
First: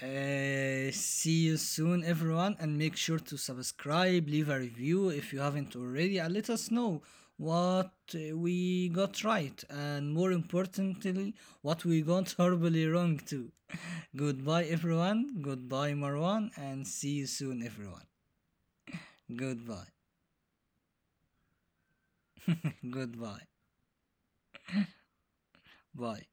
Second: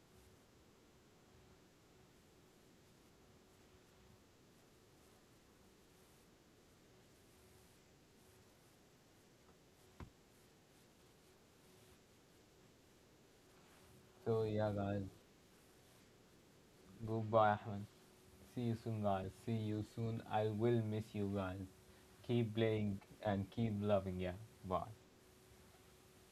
A: See you soon, everyone, and make sure to subscribe, leave a review if you haven't already, and let us know what we got right, and more importantly, what we got horribly wrong too.
B: So
A: Goodbye,
B: yeah, guys.
A: everyone. Goodbye, Marwan, and see you
B: Goodbye,
A: soon,
B: Ahmed.
A: everyone.
B: See you soon, guys. See you
A: Goodbye.
B: soon. I will miss you guys. Keep playing
A: Goodbye.
B: and keep loving. Yeah. Bye.
A: Bye.